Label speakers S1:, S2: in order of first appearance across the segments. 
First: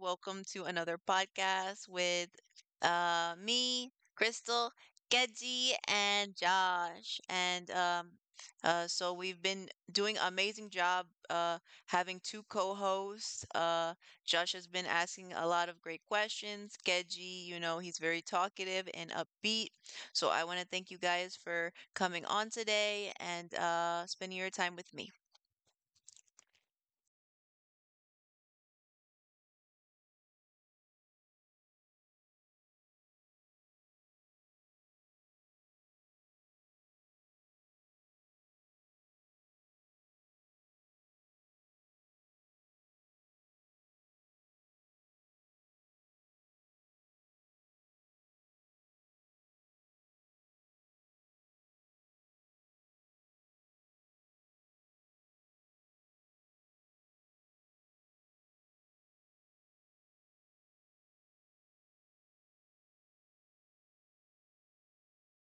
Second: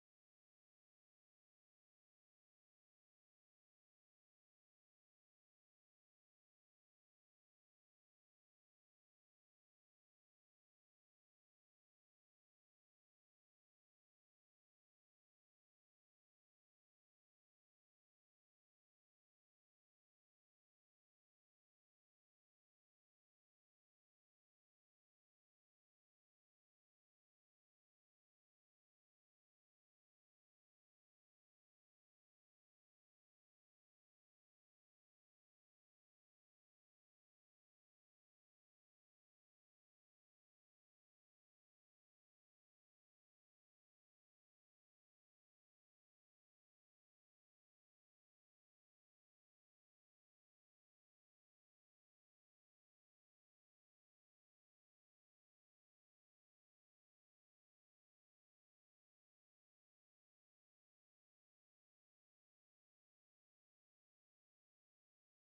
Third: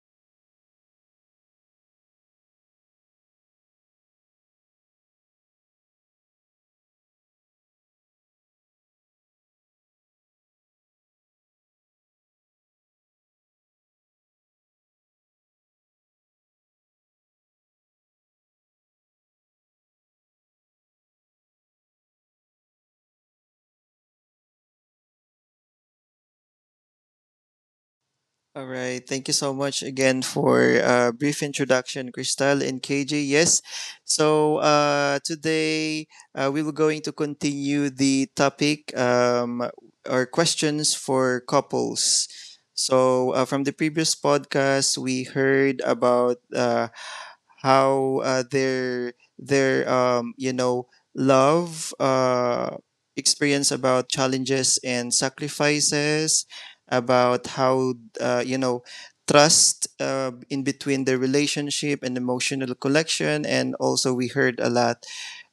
S1: Welcome to another podcast with me, Crystal, Keji, and Josh. And so we've been doing an amazing job having two co-hosts. Josh has been asking a lot of great questions. Keji, you know, he's very talkative and upbeat. So I want to thank you guys for coming on today and spending your time with me.
S2: All right. Thank you so much again for a brief introduction, Crystal and KJ. Yes. So today we will going to continue the topic, or questions for couples. From the previous podcast, we heard about how their you know, love experience about challenges and sacrifices about how you know, trust in between the relationship and emotional collection, and also we heard a lot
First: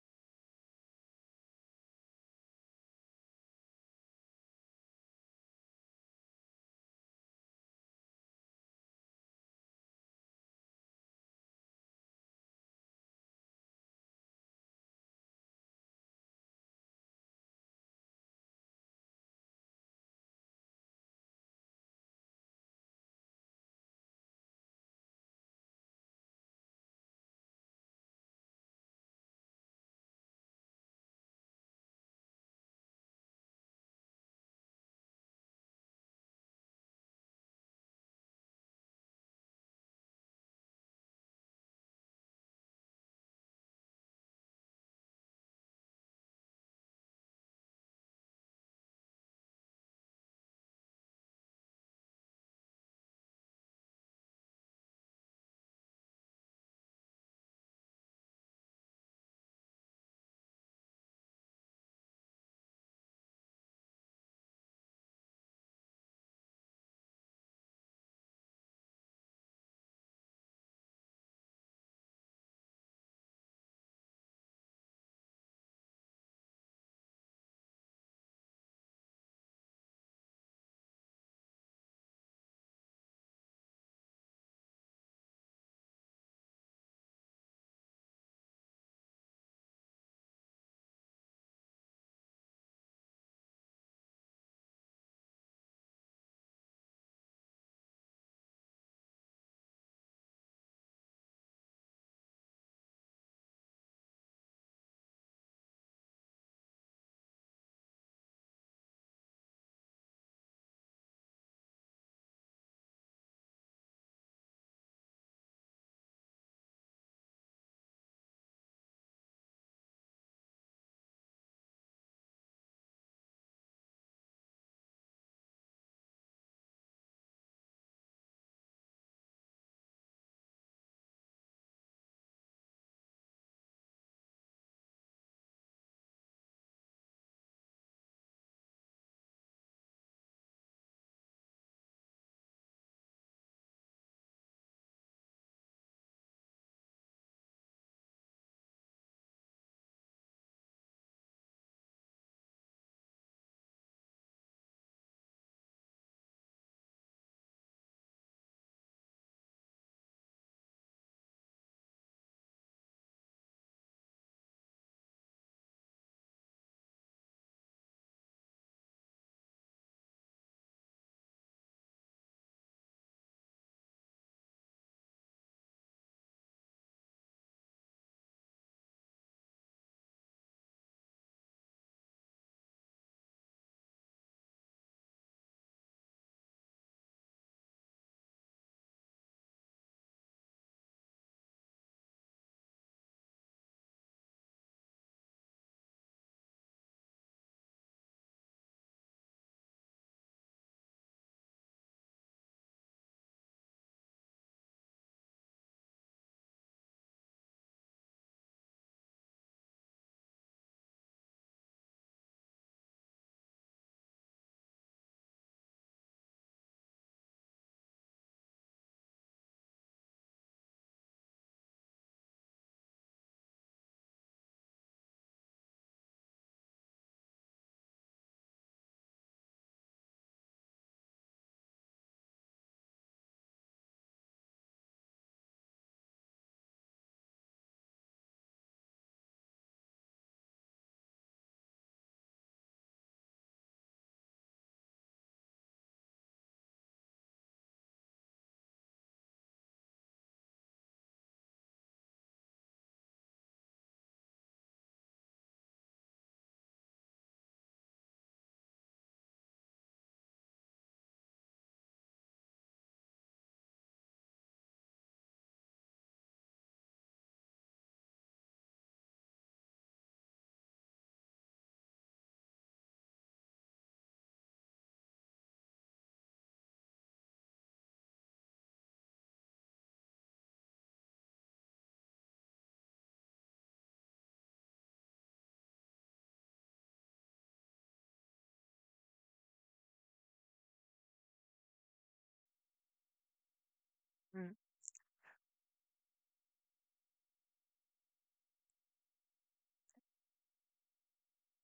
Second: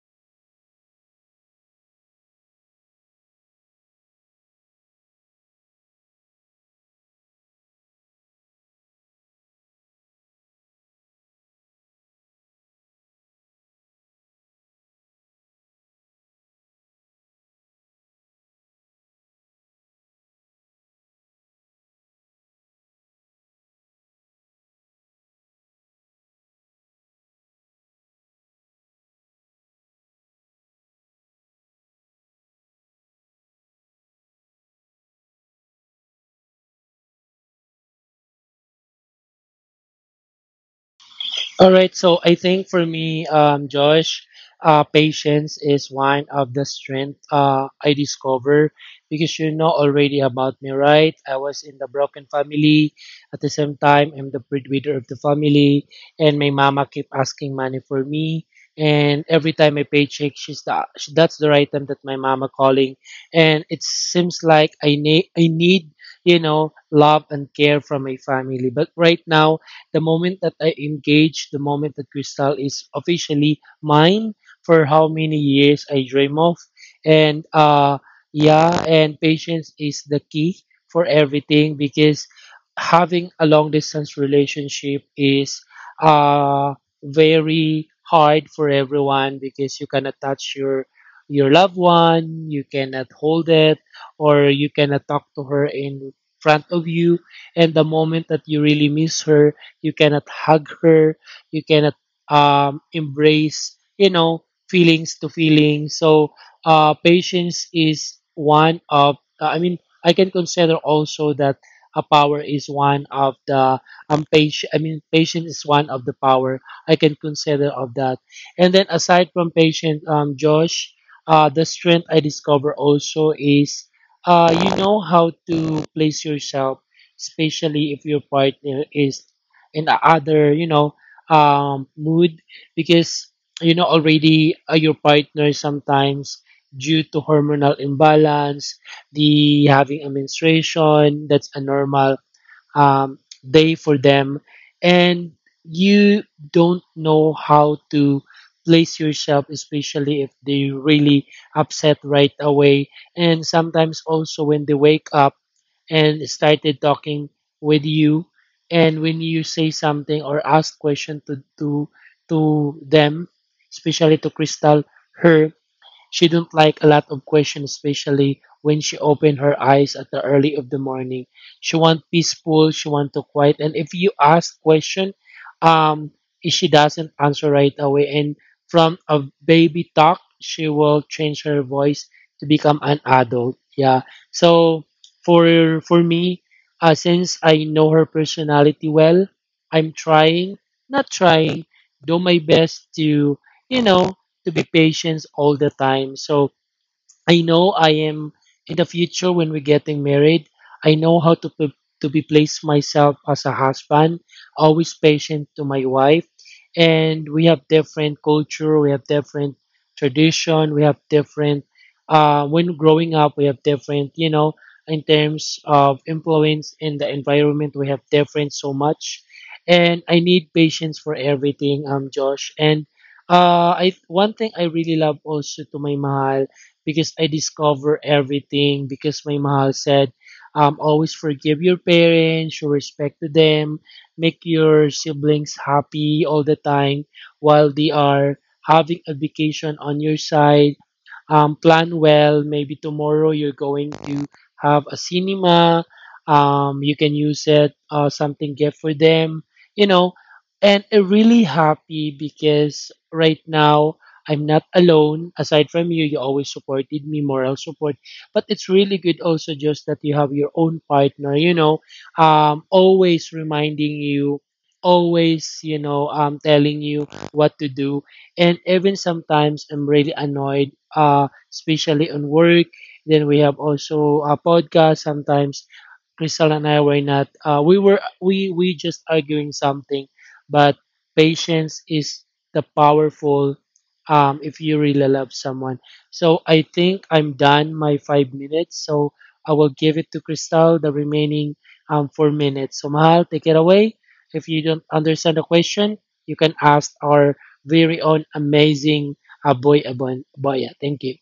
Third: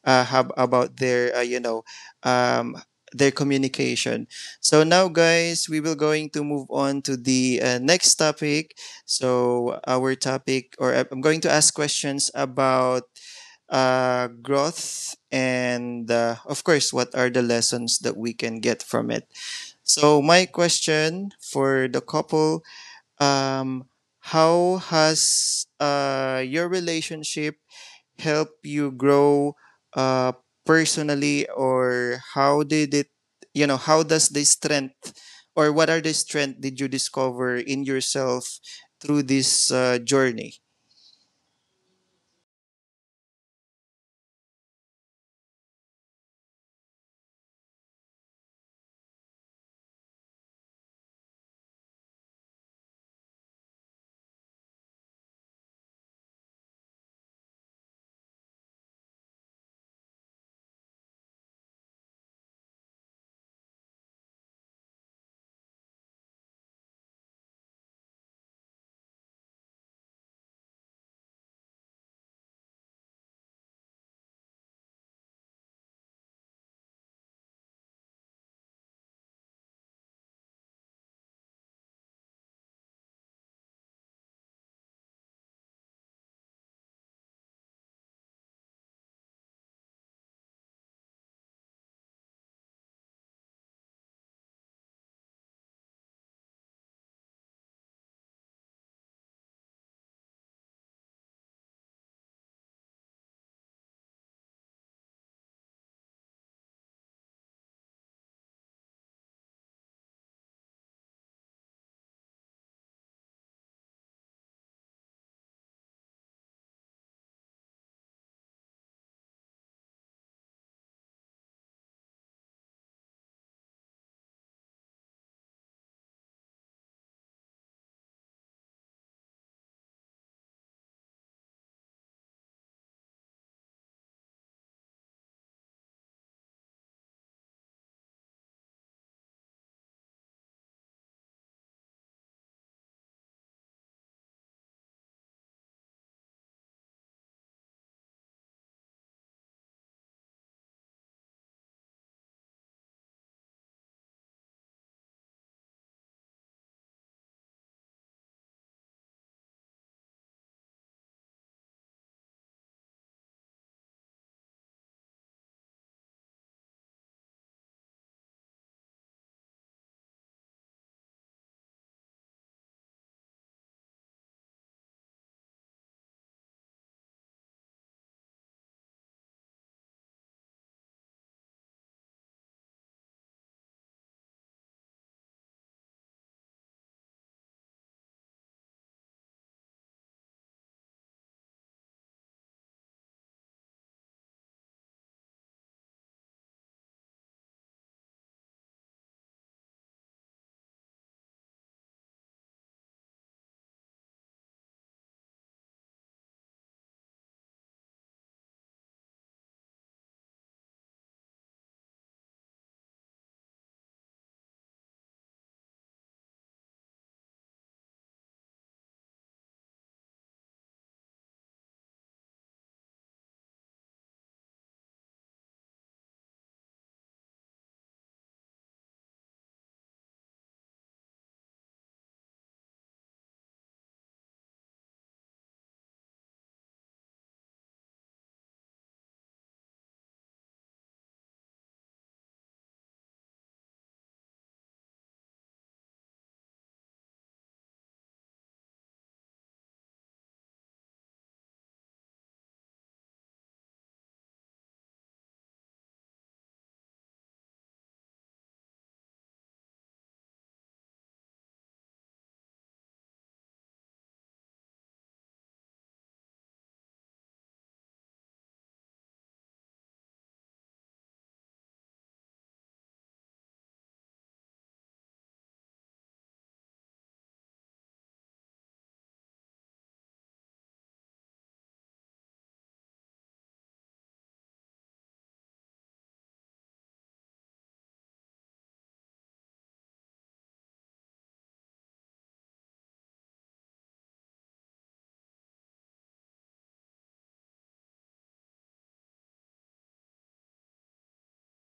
S2: about their you know, um, their communication. So now, guys, we will going to move on to the next topic. So our topic, or I'm going to ask questions about growth and, of course, what are the lessons that we can get from it. So my question for the couple, um, how has, your relationship help you grow, uh, personally? Or how did it, you know, how does the strength, or what are the strength did you discover in yourself through this journey?
S3: All right, so I think for me, Josh, patience is one of the strength I discover because you know already about me, right? I was in the broken family. At the same time, I'm the breadwinner of the family, and my mama keep asking money for me. And every time I paycheck, that's the right time that my mama calling, and it seems like I need you know love and care from my family. But right now the moment that I engage, the moment that Crystal is officially mine for how many years I dream of. And Yeah, and patience is the key for everything because having a long distance relationship is uh, very hard for everyone because you cannot touch your loved one, you cannot hold it, or you cannot talk to her in front of you, and the moment that you really miss her you cannot hug her, you cannot embrace you know feelings to feelings. So patience is one of I can consider also that a power is one of the patient I mean patience is one of the power I can consider of that. And then aside from patience, Josh, the strength I discover also is, you know, how to place yourself, especially if your partner is in other, you know, mood. Because you know already, your partner sometimes due to hormonal imbalance, the having a menstruation, that's a normal um, day for them. And you don't know how to place yourself, especially if they really upset right away. And sometimes also when they wake up and started talking with you, and when you say something or ask question to them, especially to Crystal, her. She didn't like a lot of questions, especially when she opened her eyes at the early of the morning. She want peaceful, she want to quiet. And if you ask question, um, she doesn't answer right away. And from a baby talk, she will change her voice to become an adult. Yeah. So for me, since I know her personality well, I'm trying, not trying, do my best to, you know, to be patient all the time. So I know I am in the future when we're getting married. I know how to to be place myself as a husband, always patient to my wife, and we have different culture, we have different tradition, we have different. When growing up, we have different, you know, in terms of influence in the environment, we have different so much, and I need patience for everything, Josh, and. I One thing I really love also to my mahal because I discover everything, because my mahal said, always forgive your parents, show respect to them, make your siblings happy all the time while they are having a vacation on your side. Um, plan well. Maybe tomorrow you're going to have a cinema. You can use it something gift for them, you know. And I'm really happy because right now I'm not alone. Aside from you, you always supported me, moral support. But it's really good also just that you have your own partner, you know, always reminding you, always, you know, telling you what to do. And even sometimes I'm really annoyed, especially on work. Then we have also a podcast sometimes Crystal and I were not. We were we just arguing something, but patience is the powerful. If you really love someone, so I think I'm done my 5 minutes. So I will give it to Crystal the remaining 4 minutes. So Mahal, take it away. If you don't understand the question, you can ask our very own amazing boy Aboya. Thank you.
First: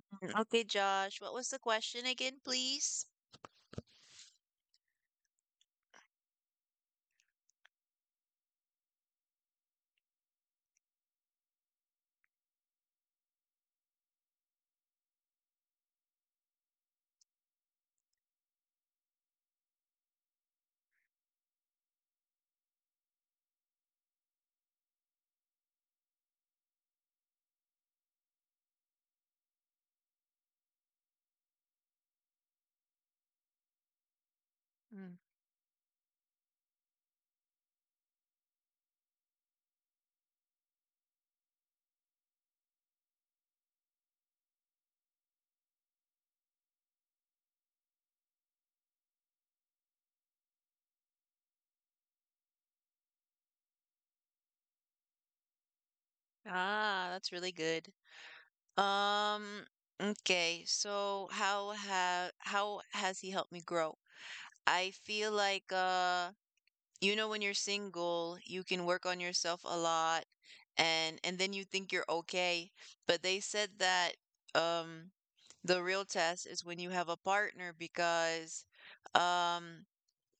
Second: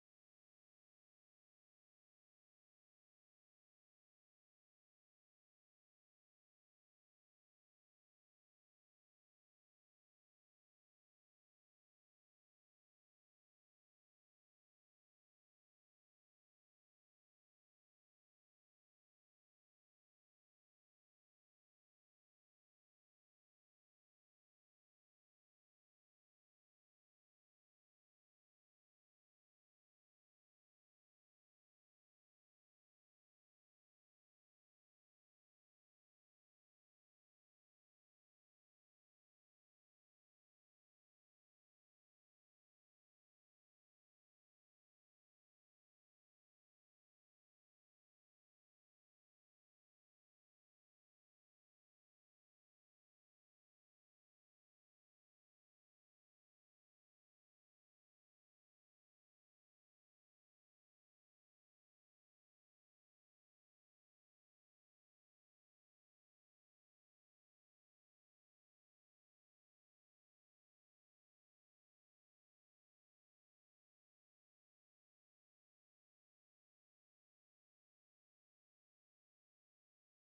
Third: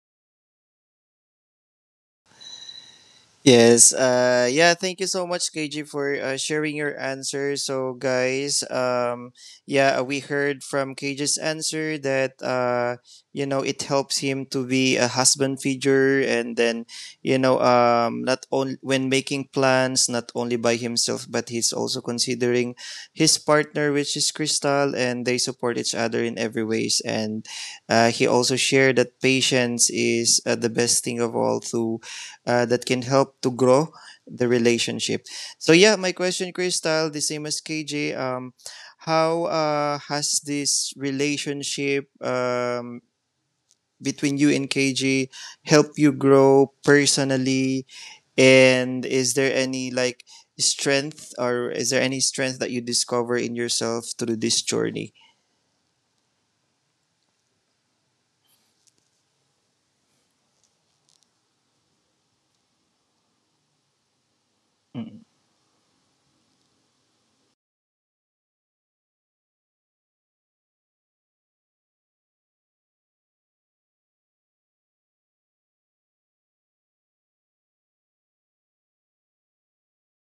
S1: Mm, okay, Josh, what was the question again, please?
S2: Yes. Yeah. Thank you so much, KG, for sharing your answer. So, guys, yeah, we heard from KG's answer that, you know, it helps him to be a husband figure, and then, you know, not only when making plans, not only by himself, but he's also considering his partner, which is Crystal, and they support each other in every ways. And he also shared that patience is, the best thing of all to, that can help to grow the
S1: Mm.
S2: relationship. So yeah, my question, Crystal, the same as KJ. How has this relationship, between you and KJ help you grow personally? And is there any like strength, or is there any strength that you discover in yourself through this journey?
S1: Ah, that's really good. Um, okay, so how has he helped me grow? I feel like you know when you're single, you can work on yourself a lot and then you think you're okay. But they said that um the real test is when you have a partner because um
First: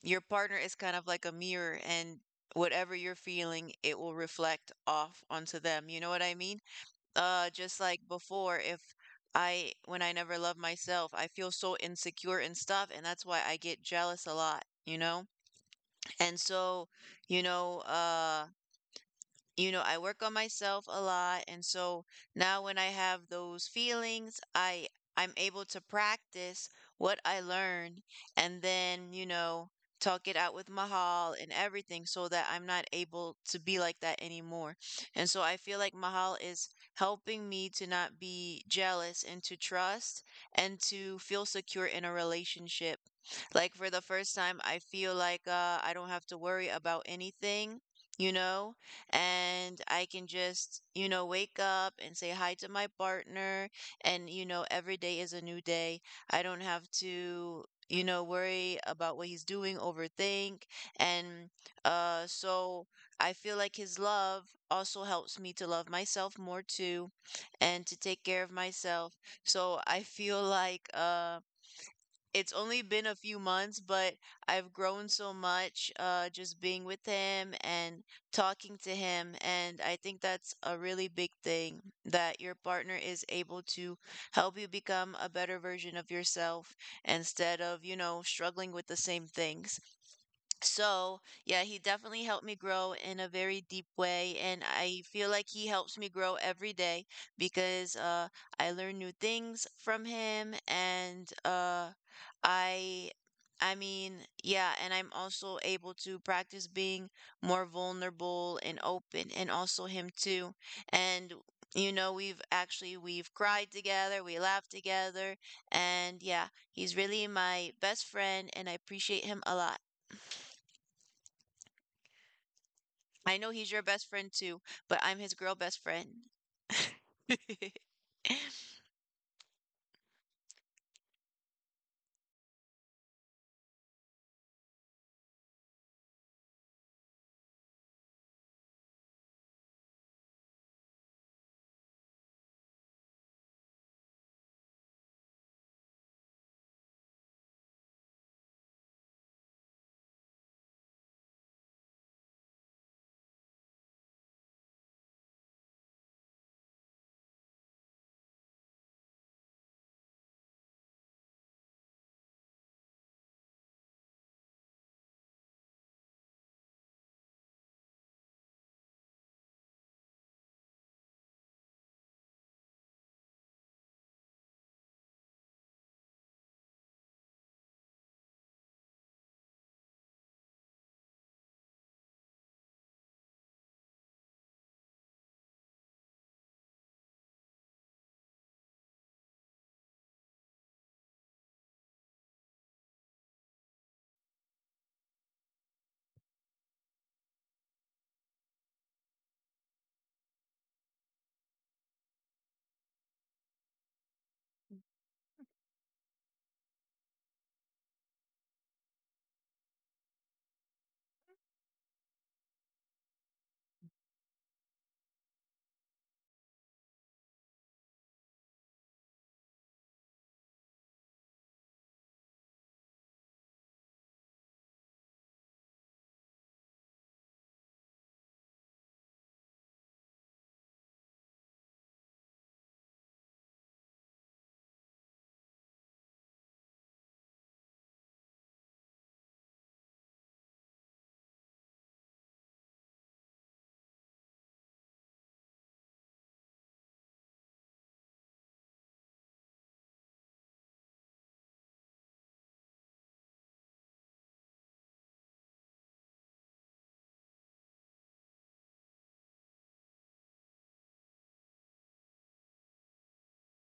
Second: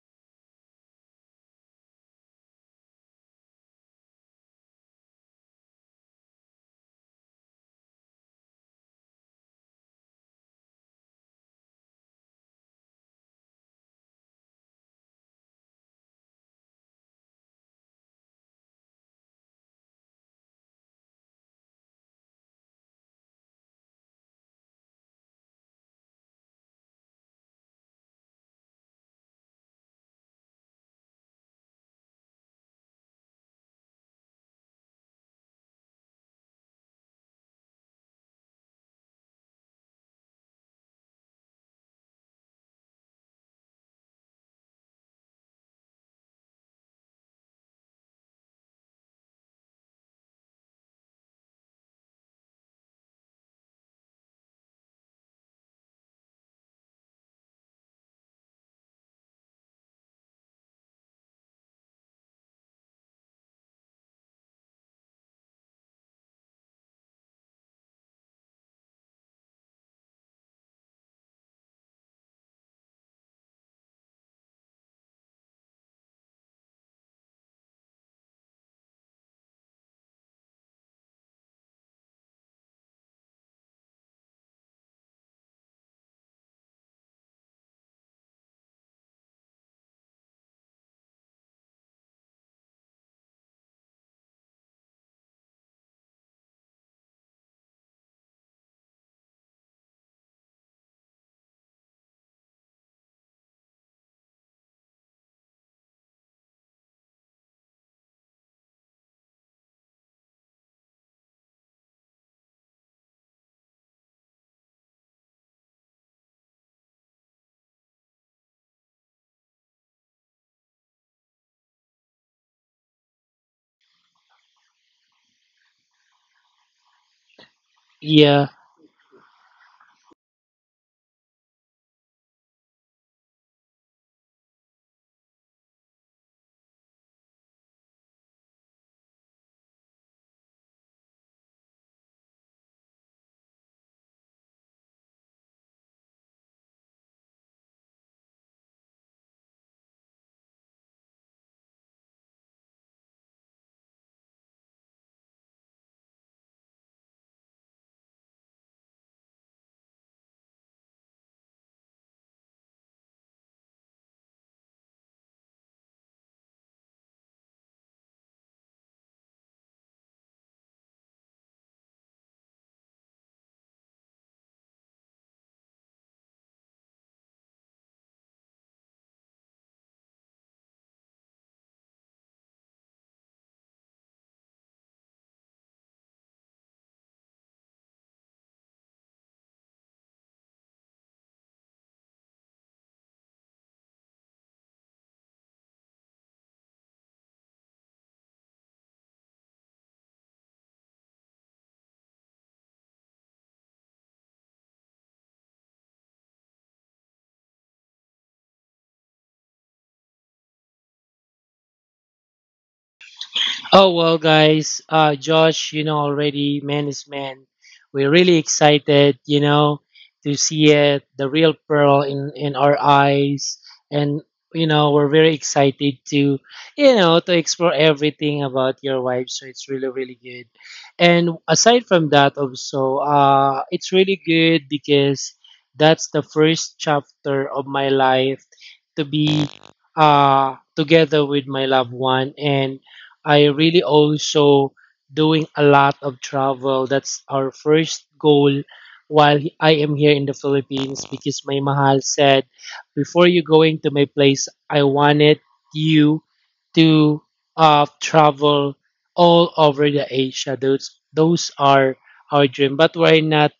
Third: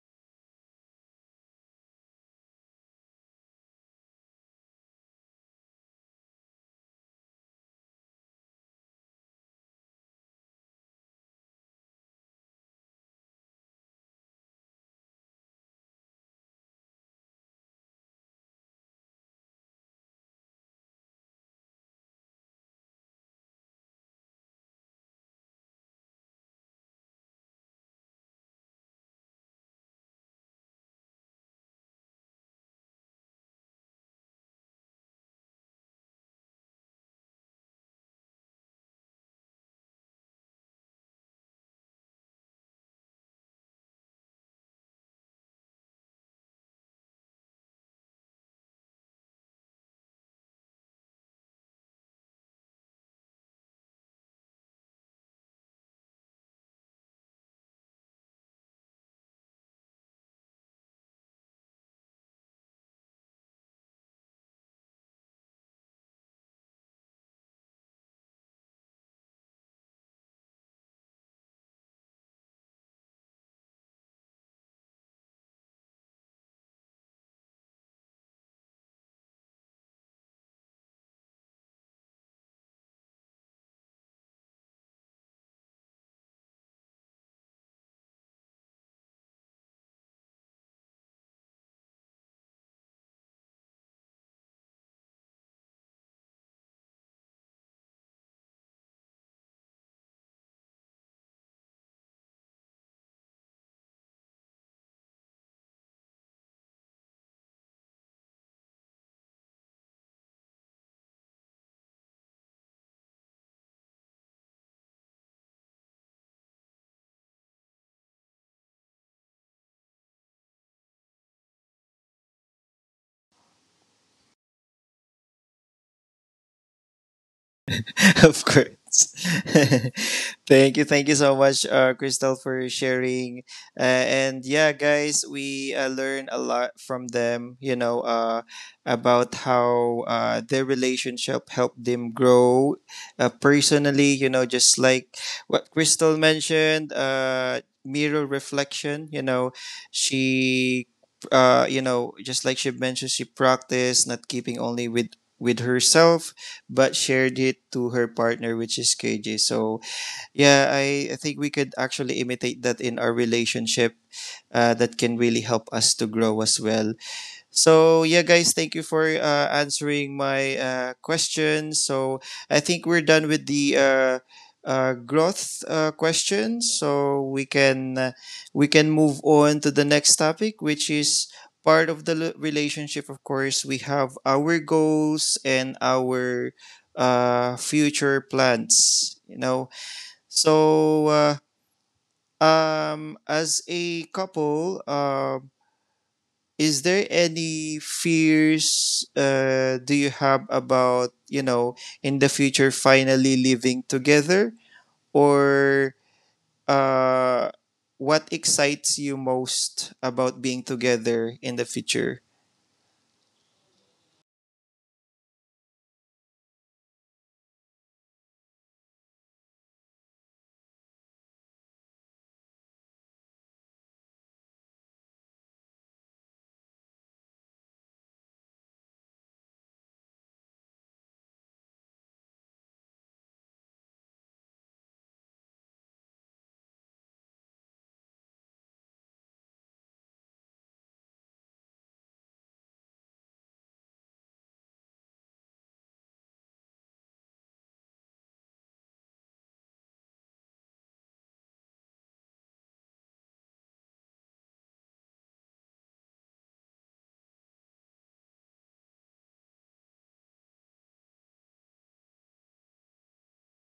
S1: your partner is kind of like a mirror, and whatever you're feeling, it will reflect off onto them. You know what I mean? Just like before, if I, when I never love myself, I feel so insecure and stuff, and that's why I get jealous a lot, you know? And you know, uh, you know, I work on myself a lot, and so now when I have those feelings, I'm able to practice what I learned and then, you know, talk it out with Mahal and everything so that I'm not able to be like that anymore. And so I feel like Mahal is helping me to not be jealous and to trust and to feel secure in a relationship. Like for the first time, I feel like I don't have to worry about anything, you know? And I can just, you know, wake up and say hi to my partner. And, you know, every day is a new day. I don't have to, you know, worry about what he's doing, overthink. And so I feel like his love also helps me to love myself more too and to take care of myself. So I feel like, it's only been a few months, but I've grown so much just being with him and talking to him. And I think that's a really big thing that your partner is able to help you become a better version of yourself instead of, you know, struggling with the same things. So, yeah, he definitely helped me grow in a very deep way. And I feel like he helps me grow every day because I learn new things from him. And I, I mean, yeah, and I'm also able to practice being more vulnerable and open, and also him too. And you know, we've cried together, we laughed together, and yeah, he's really my best friend, and I appreciate him a lot. I know he's your best friend too, but I'm his girl best friend.
S2: Of
S3: Yeah.
S2: course. Thank you, thank you so much, Crystal, for sharing. Uh, and yeah, guys, we learn a lot from them. You know, about how their relationship helped them grow, personally. You know, just like what Crystal mentioned, mirror reflection. She. You know, just like she mentioned, she practiced not keeping only with herself, but shared it to her partner, which is KJ. So yeah, I think we could actually imitate that in our relationship. That can really help us to grow as well. So yeah, guys, thank you for answering my question. So I think we're done with the growth question. So we can move on to the next topic, which is part of the relationship. Of course, we have our goals and our future plans. You know, so. Um, as a couple, is there any fears do you have about, you know, in the future finally living together, or uh, what excites you most about being together in the future?
S3: Oh well, guys. Josh, you know already, man is man. We're really excited, you know, to see it, the real pearl in our eyes, and you know we're very excited to, you know, to explore everything about your wife. So it's really really good. And aside from that, also, it's really good because that's the first chapter of my life to be together with my loved one, and I really also doing a lot of travel. That's our first goal while I am here in the Philippines, because my mahal said, before you going to my place, I wanted you to travel all over the Asia. Those are our dream, but we're not.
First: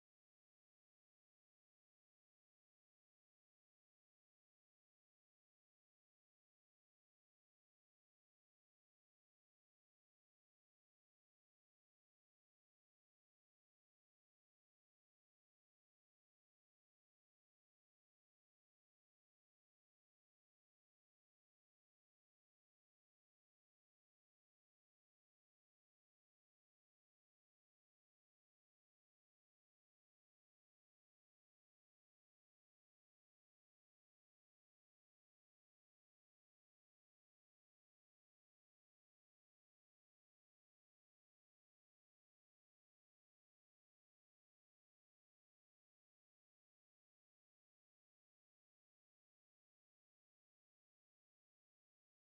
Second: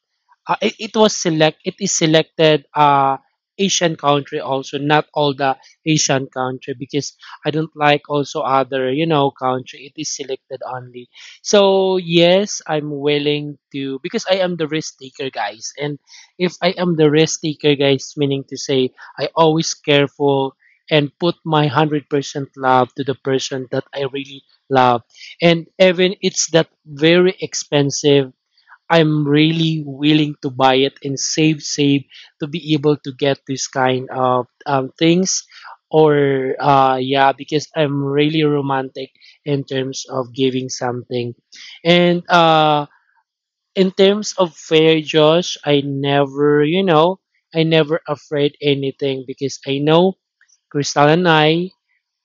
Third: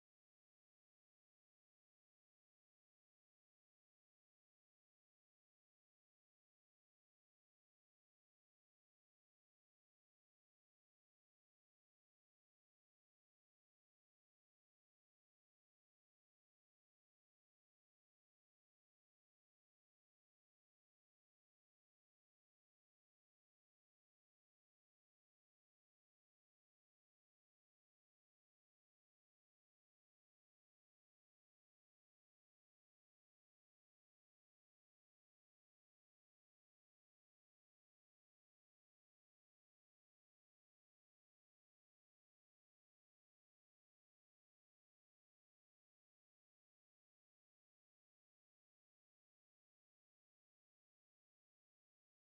S3: It is selected Asian country also, not all the Asian country, because I don't like also other, you know, country. It is selected only. So yes, I'm willing to, because I am the risk taker, guys. And if I am the risk taker, guys, meaning to say I always careful and put my 100% love to the person that I really love. And even it's that very expensive, I'm really willing to buy it and save, save to be able to get this kind of things. Or, yeah, because I'm really romantic in terms of giving something. And in terms of fair, Josh, I never, you know, I never afraid anything, because I know Crystal and I,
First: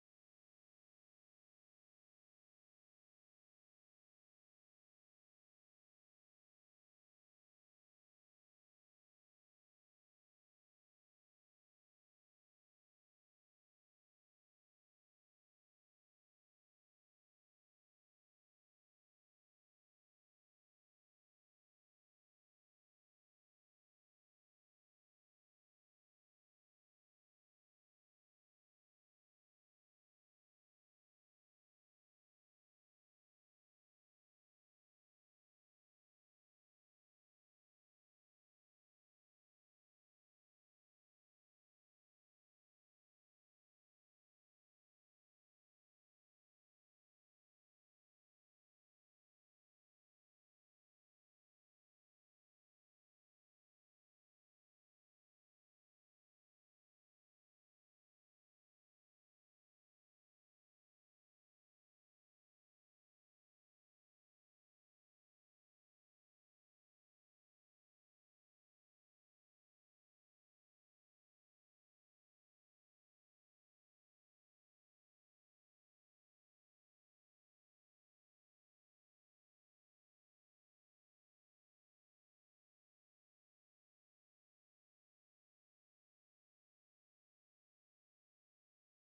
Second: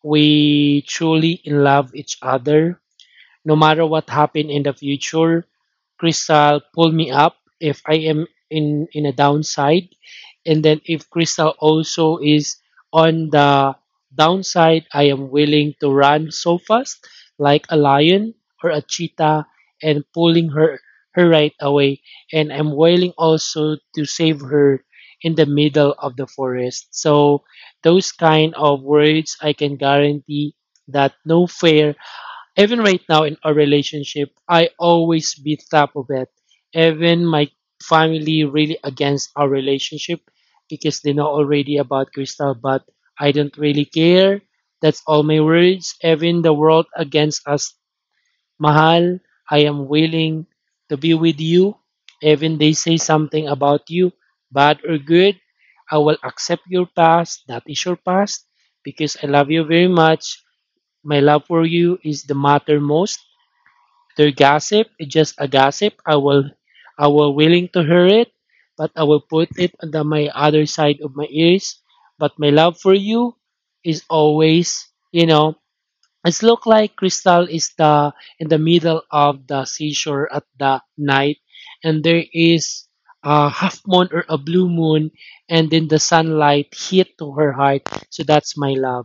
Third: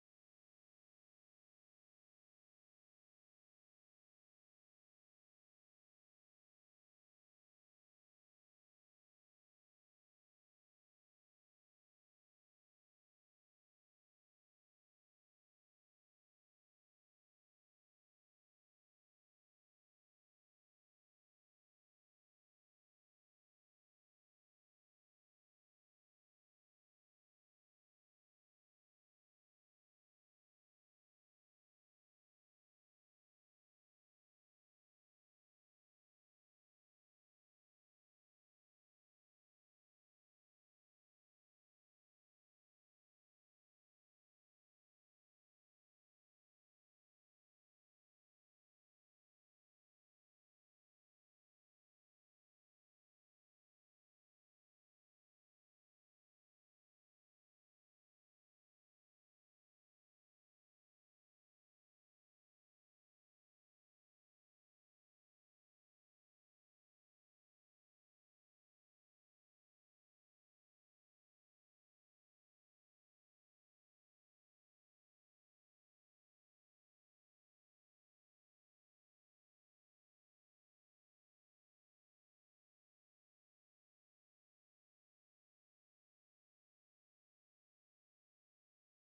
S3: we truly in love each other. No matter what happened in the future, Crystal pull me up if I am in a downside, and then if Crystal also is on the downside, I am willing to run so fast like a lion or a cheetah and pulling her right away, and I'm willing also to save her in the middle of the forest. So those kind of words, I can guarantee that no fair even right now in our relationship, I always be top of it. Even my family really against our relationship because they know already about Crystal, but I don't really care. That's all my words. Even the world against us, Mahal, I am willing to be with you. Even they say something about you, bad or good, I will accept your past. That is your past because I love you very much. My love for you is the matter most. Their gossip is just a gossip. I will willing to hear it, but I will put it on the, my other side of my ears. But my love for you is always, you know, it's look like Crystal is the in the middle of the seashore at the night, and there is a half moon or a blue moon, and then the sunlight hit to her heart. So that's my love.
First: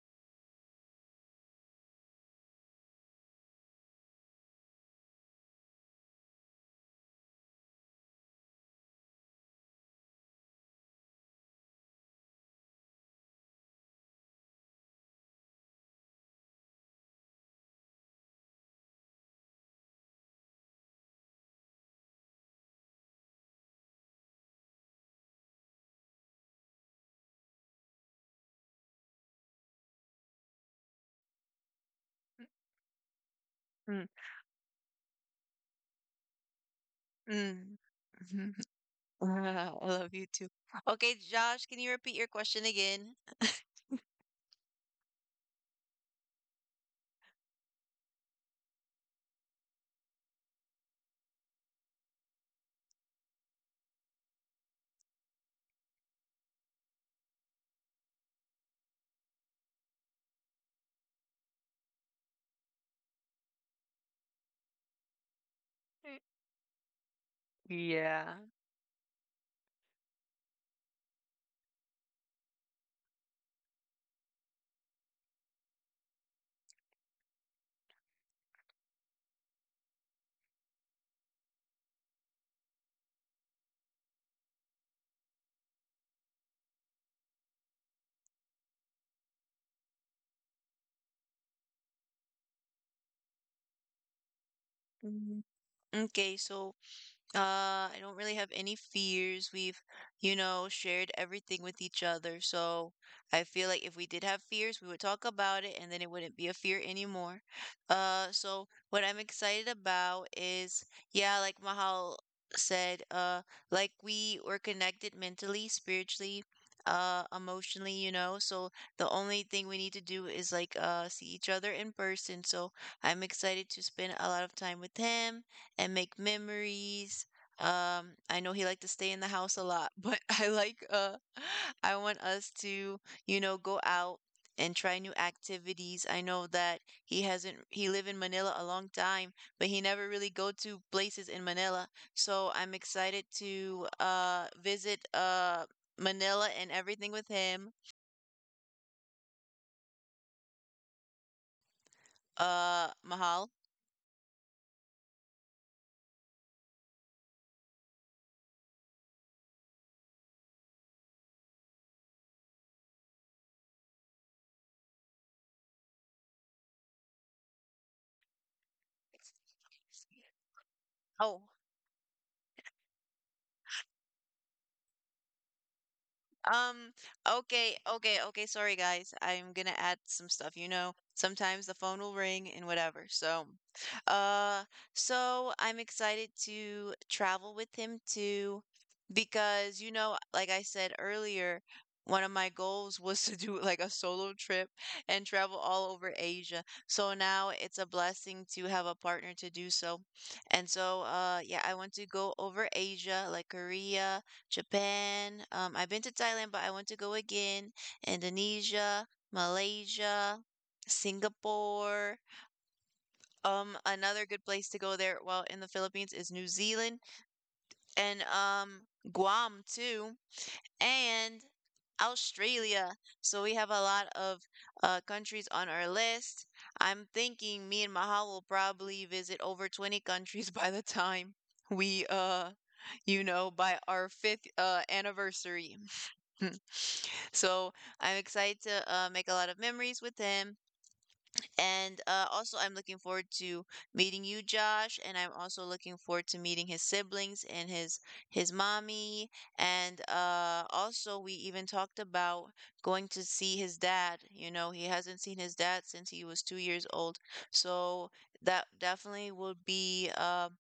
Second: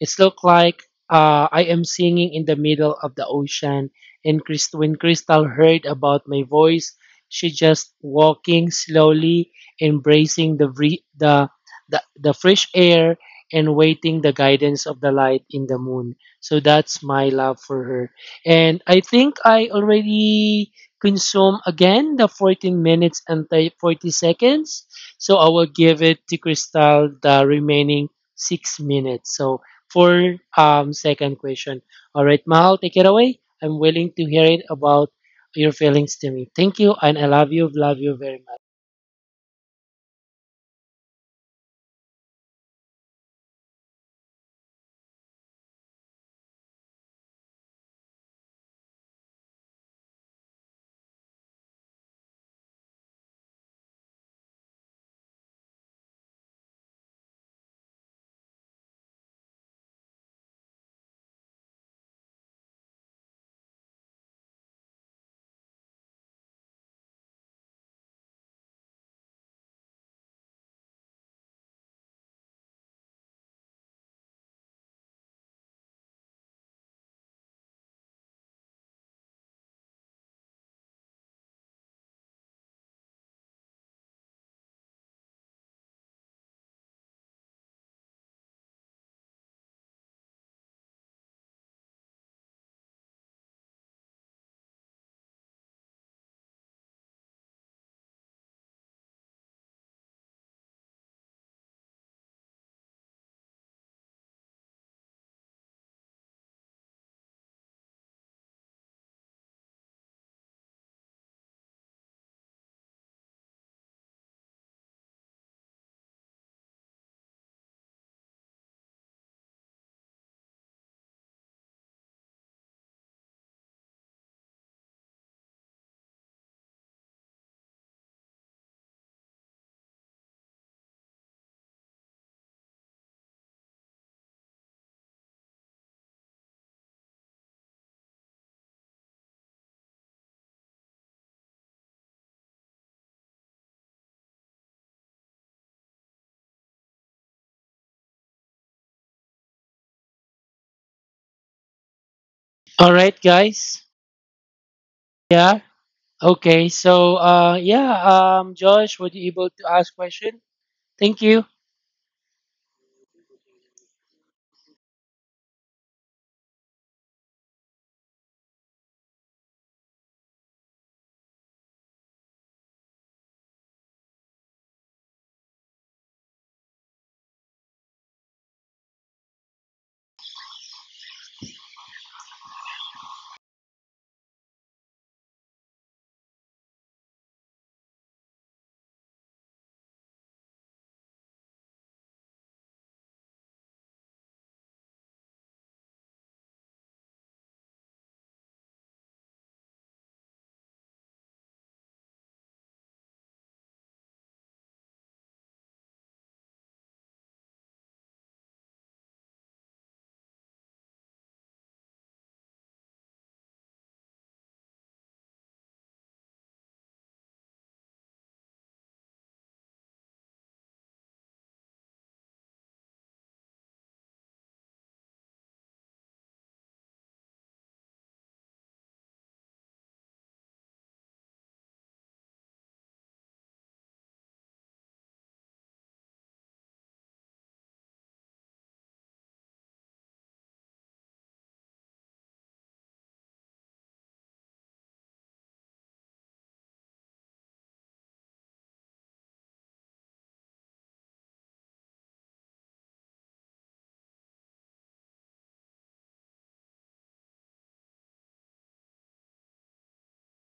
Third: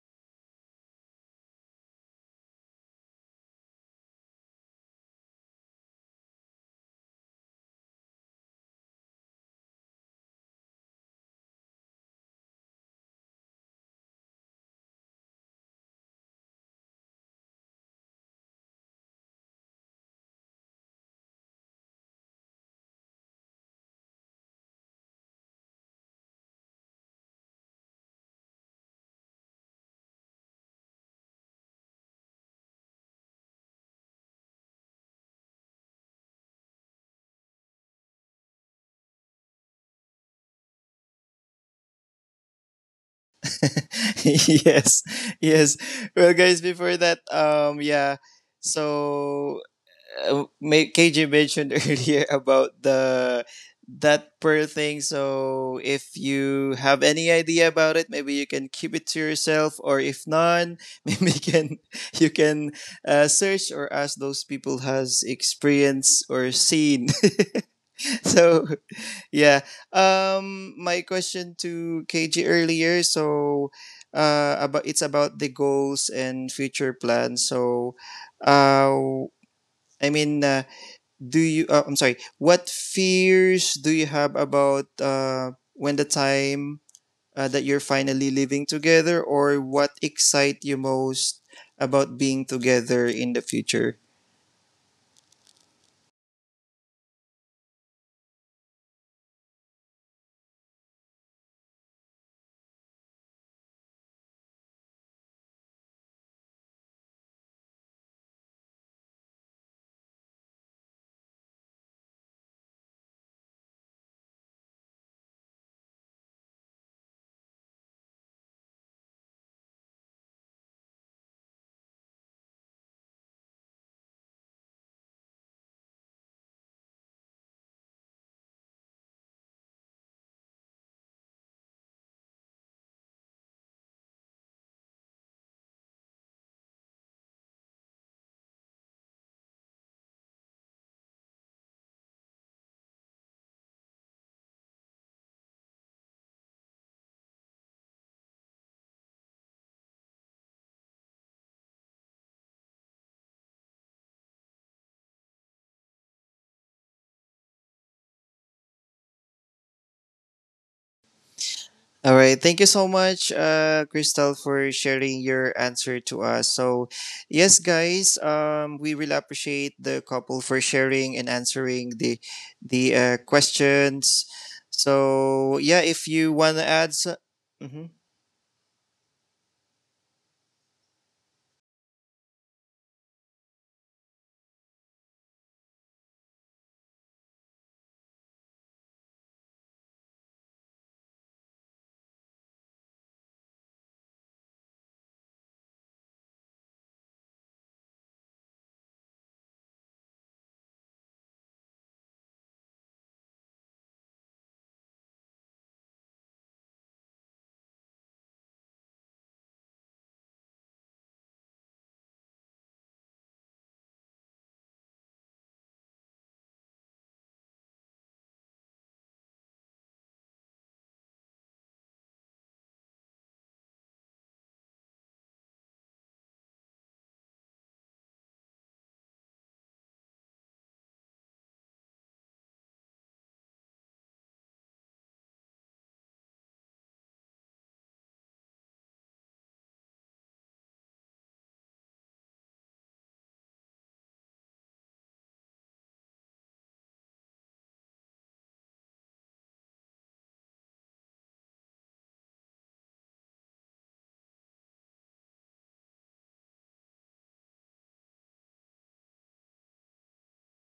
S3: It's look like I am singing in the middle of the ocean, and when Crystal heard about my voice, she just walking slowly, embracing the fresh air and waiting the guidance of the light in the moon. So that's my love for her. And I think I already consume again the 14 minutes and 40 seconds. So I will give it to Crystal the remaining 6 minutes. So for second question. All right, Mahal, take it away. I'm
S1: Mm,
S3: willing to hear it about your feelings to me. Thank you and I love you.
S1: mm.
S3: Love you very
S1: Mhm.
S3: much.
S1: Ah, I love you too. Okay, Josh, can you repeat your question again?
S2: Yes, yes. Well guys before that yeah so may- KJ mentioned earlier about the that per thing. So if you have any idea about it, maybe you can keep it to yourself, or if not, maybe you can search or ask those people has experienced or seen.
S1: Yeah.
S2: So yeah, my question to KJ earlier. So about, it's about the goals and future plans. So uh, I mean, uh, I'm sorry, what fears do you have about, when the time that you're finally living together, or what excite you most about being together in the future?
S1: Mhm. Okay, so I don't really have any fears. We've, you know, shared everything with each other. So I feel like if we did have fears, we would talk about it and then it wouldn't be a fear anymore. So what I'm excited about is, yeah, like Mahal said, like we were connected mentally, spiritually, emotionally, you know. So the only thing we need to do is like see each other in person. So I'm excited to spend a lot of time with him and make memories. I know he liked to stay in the house a lot, but I like I want us to, you know, go out and try new activities. I know that he hasn't he lived in Manila a long time, but he never really go to places in Manila. So I'm excited to visit Manila and everything with him. Uh,
S3: All right,
S1: Mahal.
S3: guys. Yeah. Okay. So yeah, Josh, were you able to ask question? Thank you.
S2: All right, thank you so much, Crystal, for sharing your answer to us. So yes, guys, we really appreciate the couple for sharing and
S1: Oh,
S2: answering the questions. So yeah, if you want to add
S1: um, okay,
S2: mm-hmm.
S1: Sorry, guys. I'm gonna add some stuff. You know, sometimes the phone will ring and whatever. So, uh, so I'm excited to travel with him too, because, you know, like I said earlier, one of my goals was to do like a solo trip and travel all over Asia. So now it's a blessing to have a partner to do so. And so, yeah, I want to go over Asia, like Korea. Japan. I've been to Thailand, but I want to go again. Indonesia, Malaysia, Singapore. Another good place to go there while in the Philippines is New Zealand and Guam too, and Australia. So we have a lot of countries on our list. I'm thinking me and Mahal will probably visit over 20 countries by the time we you know by our fifth anniversary. Hmm. So I'm excited to make a lot of memories with him. And also, I'm looking forward to meeting you, Josh. And I'm also looking forward to meeting his siblings and his mommy. And also, we even talked about going to see his dad. You know, he hasn't seen his dad since he was 2 years old. So that definitely will be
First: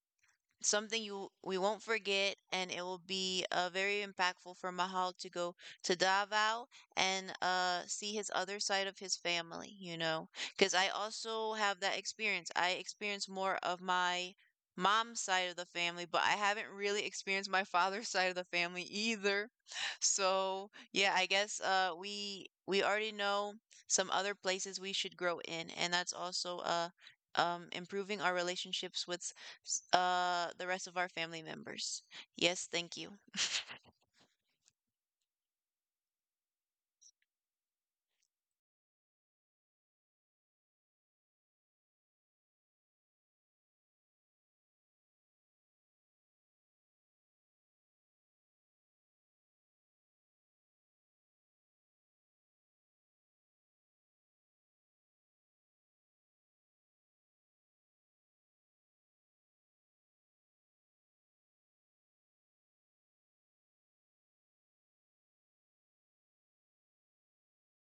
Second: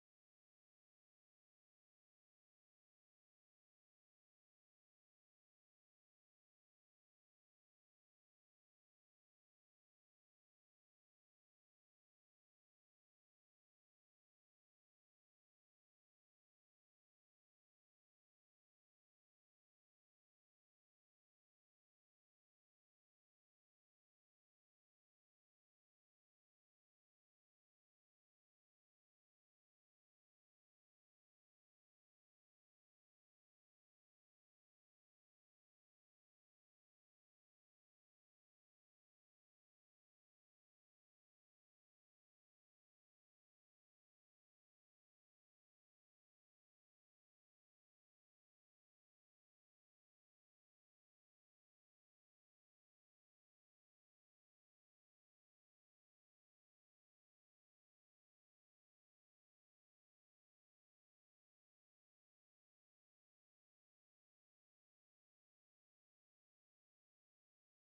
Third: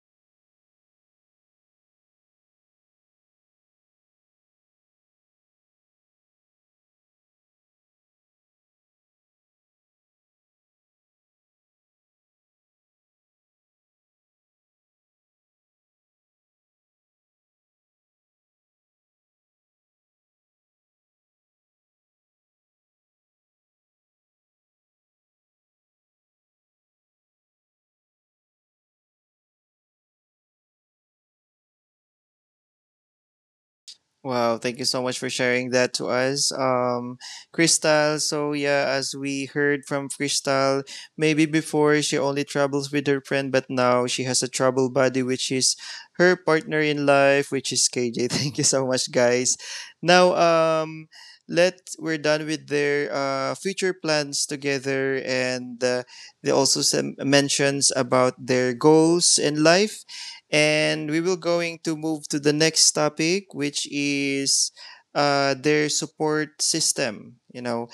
S1: something you we won't forget and it will be very impactful for Mahal to go to Davao and see his other side of his family, you know, because I also have that experience. I experienced more of my mom's side of the family, but I haven't really experienced my father's side of the family either. So, yeah, I guess we already know some other places we should grow in, and that's also improving our relationships with the rest of our family members. Yes, thank you.
S2: Wow, thank you so much for sharing that to us, Crystal. So yeah, as we heard from Crystal, maybe before she only travels with her friend, but now she has a trouble buddy, which is her partner in life, which is KJ. Thank you so much, guys. Now, let, we're done with their future plans together, and, uh, they also mentions about their goals in life, and we will going to move to the next topic, which is their support system, you know.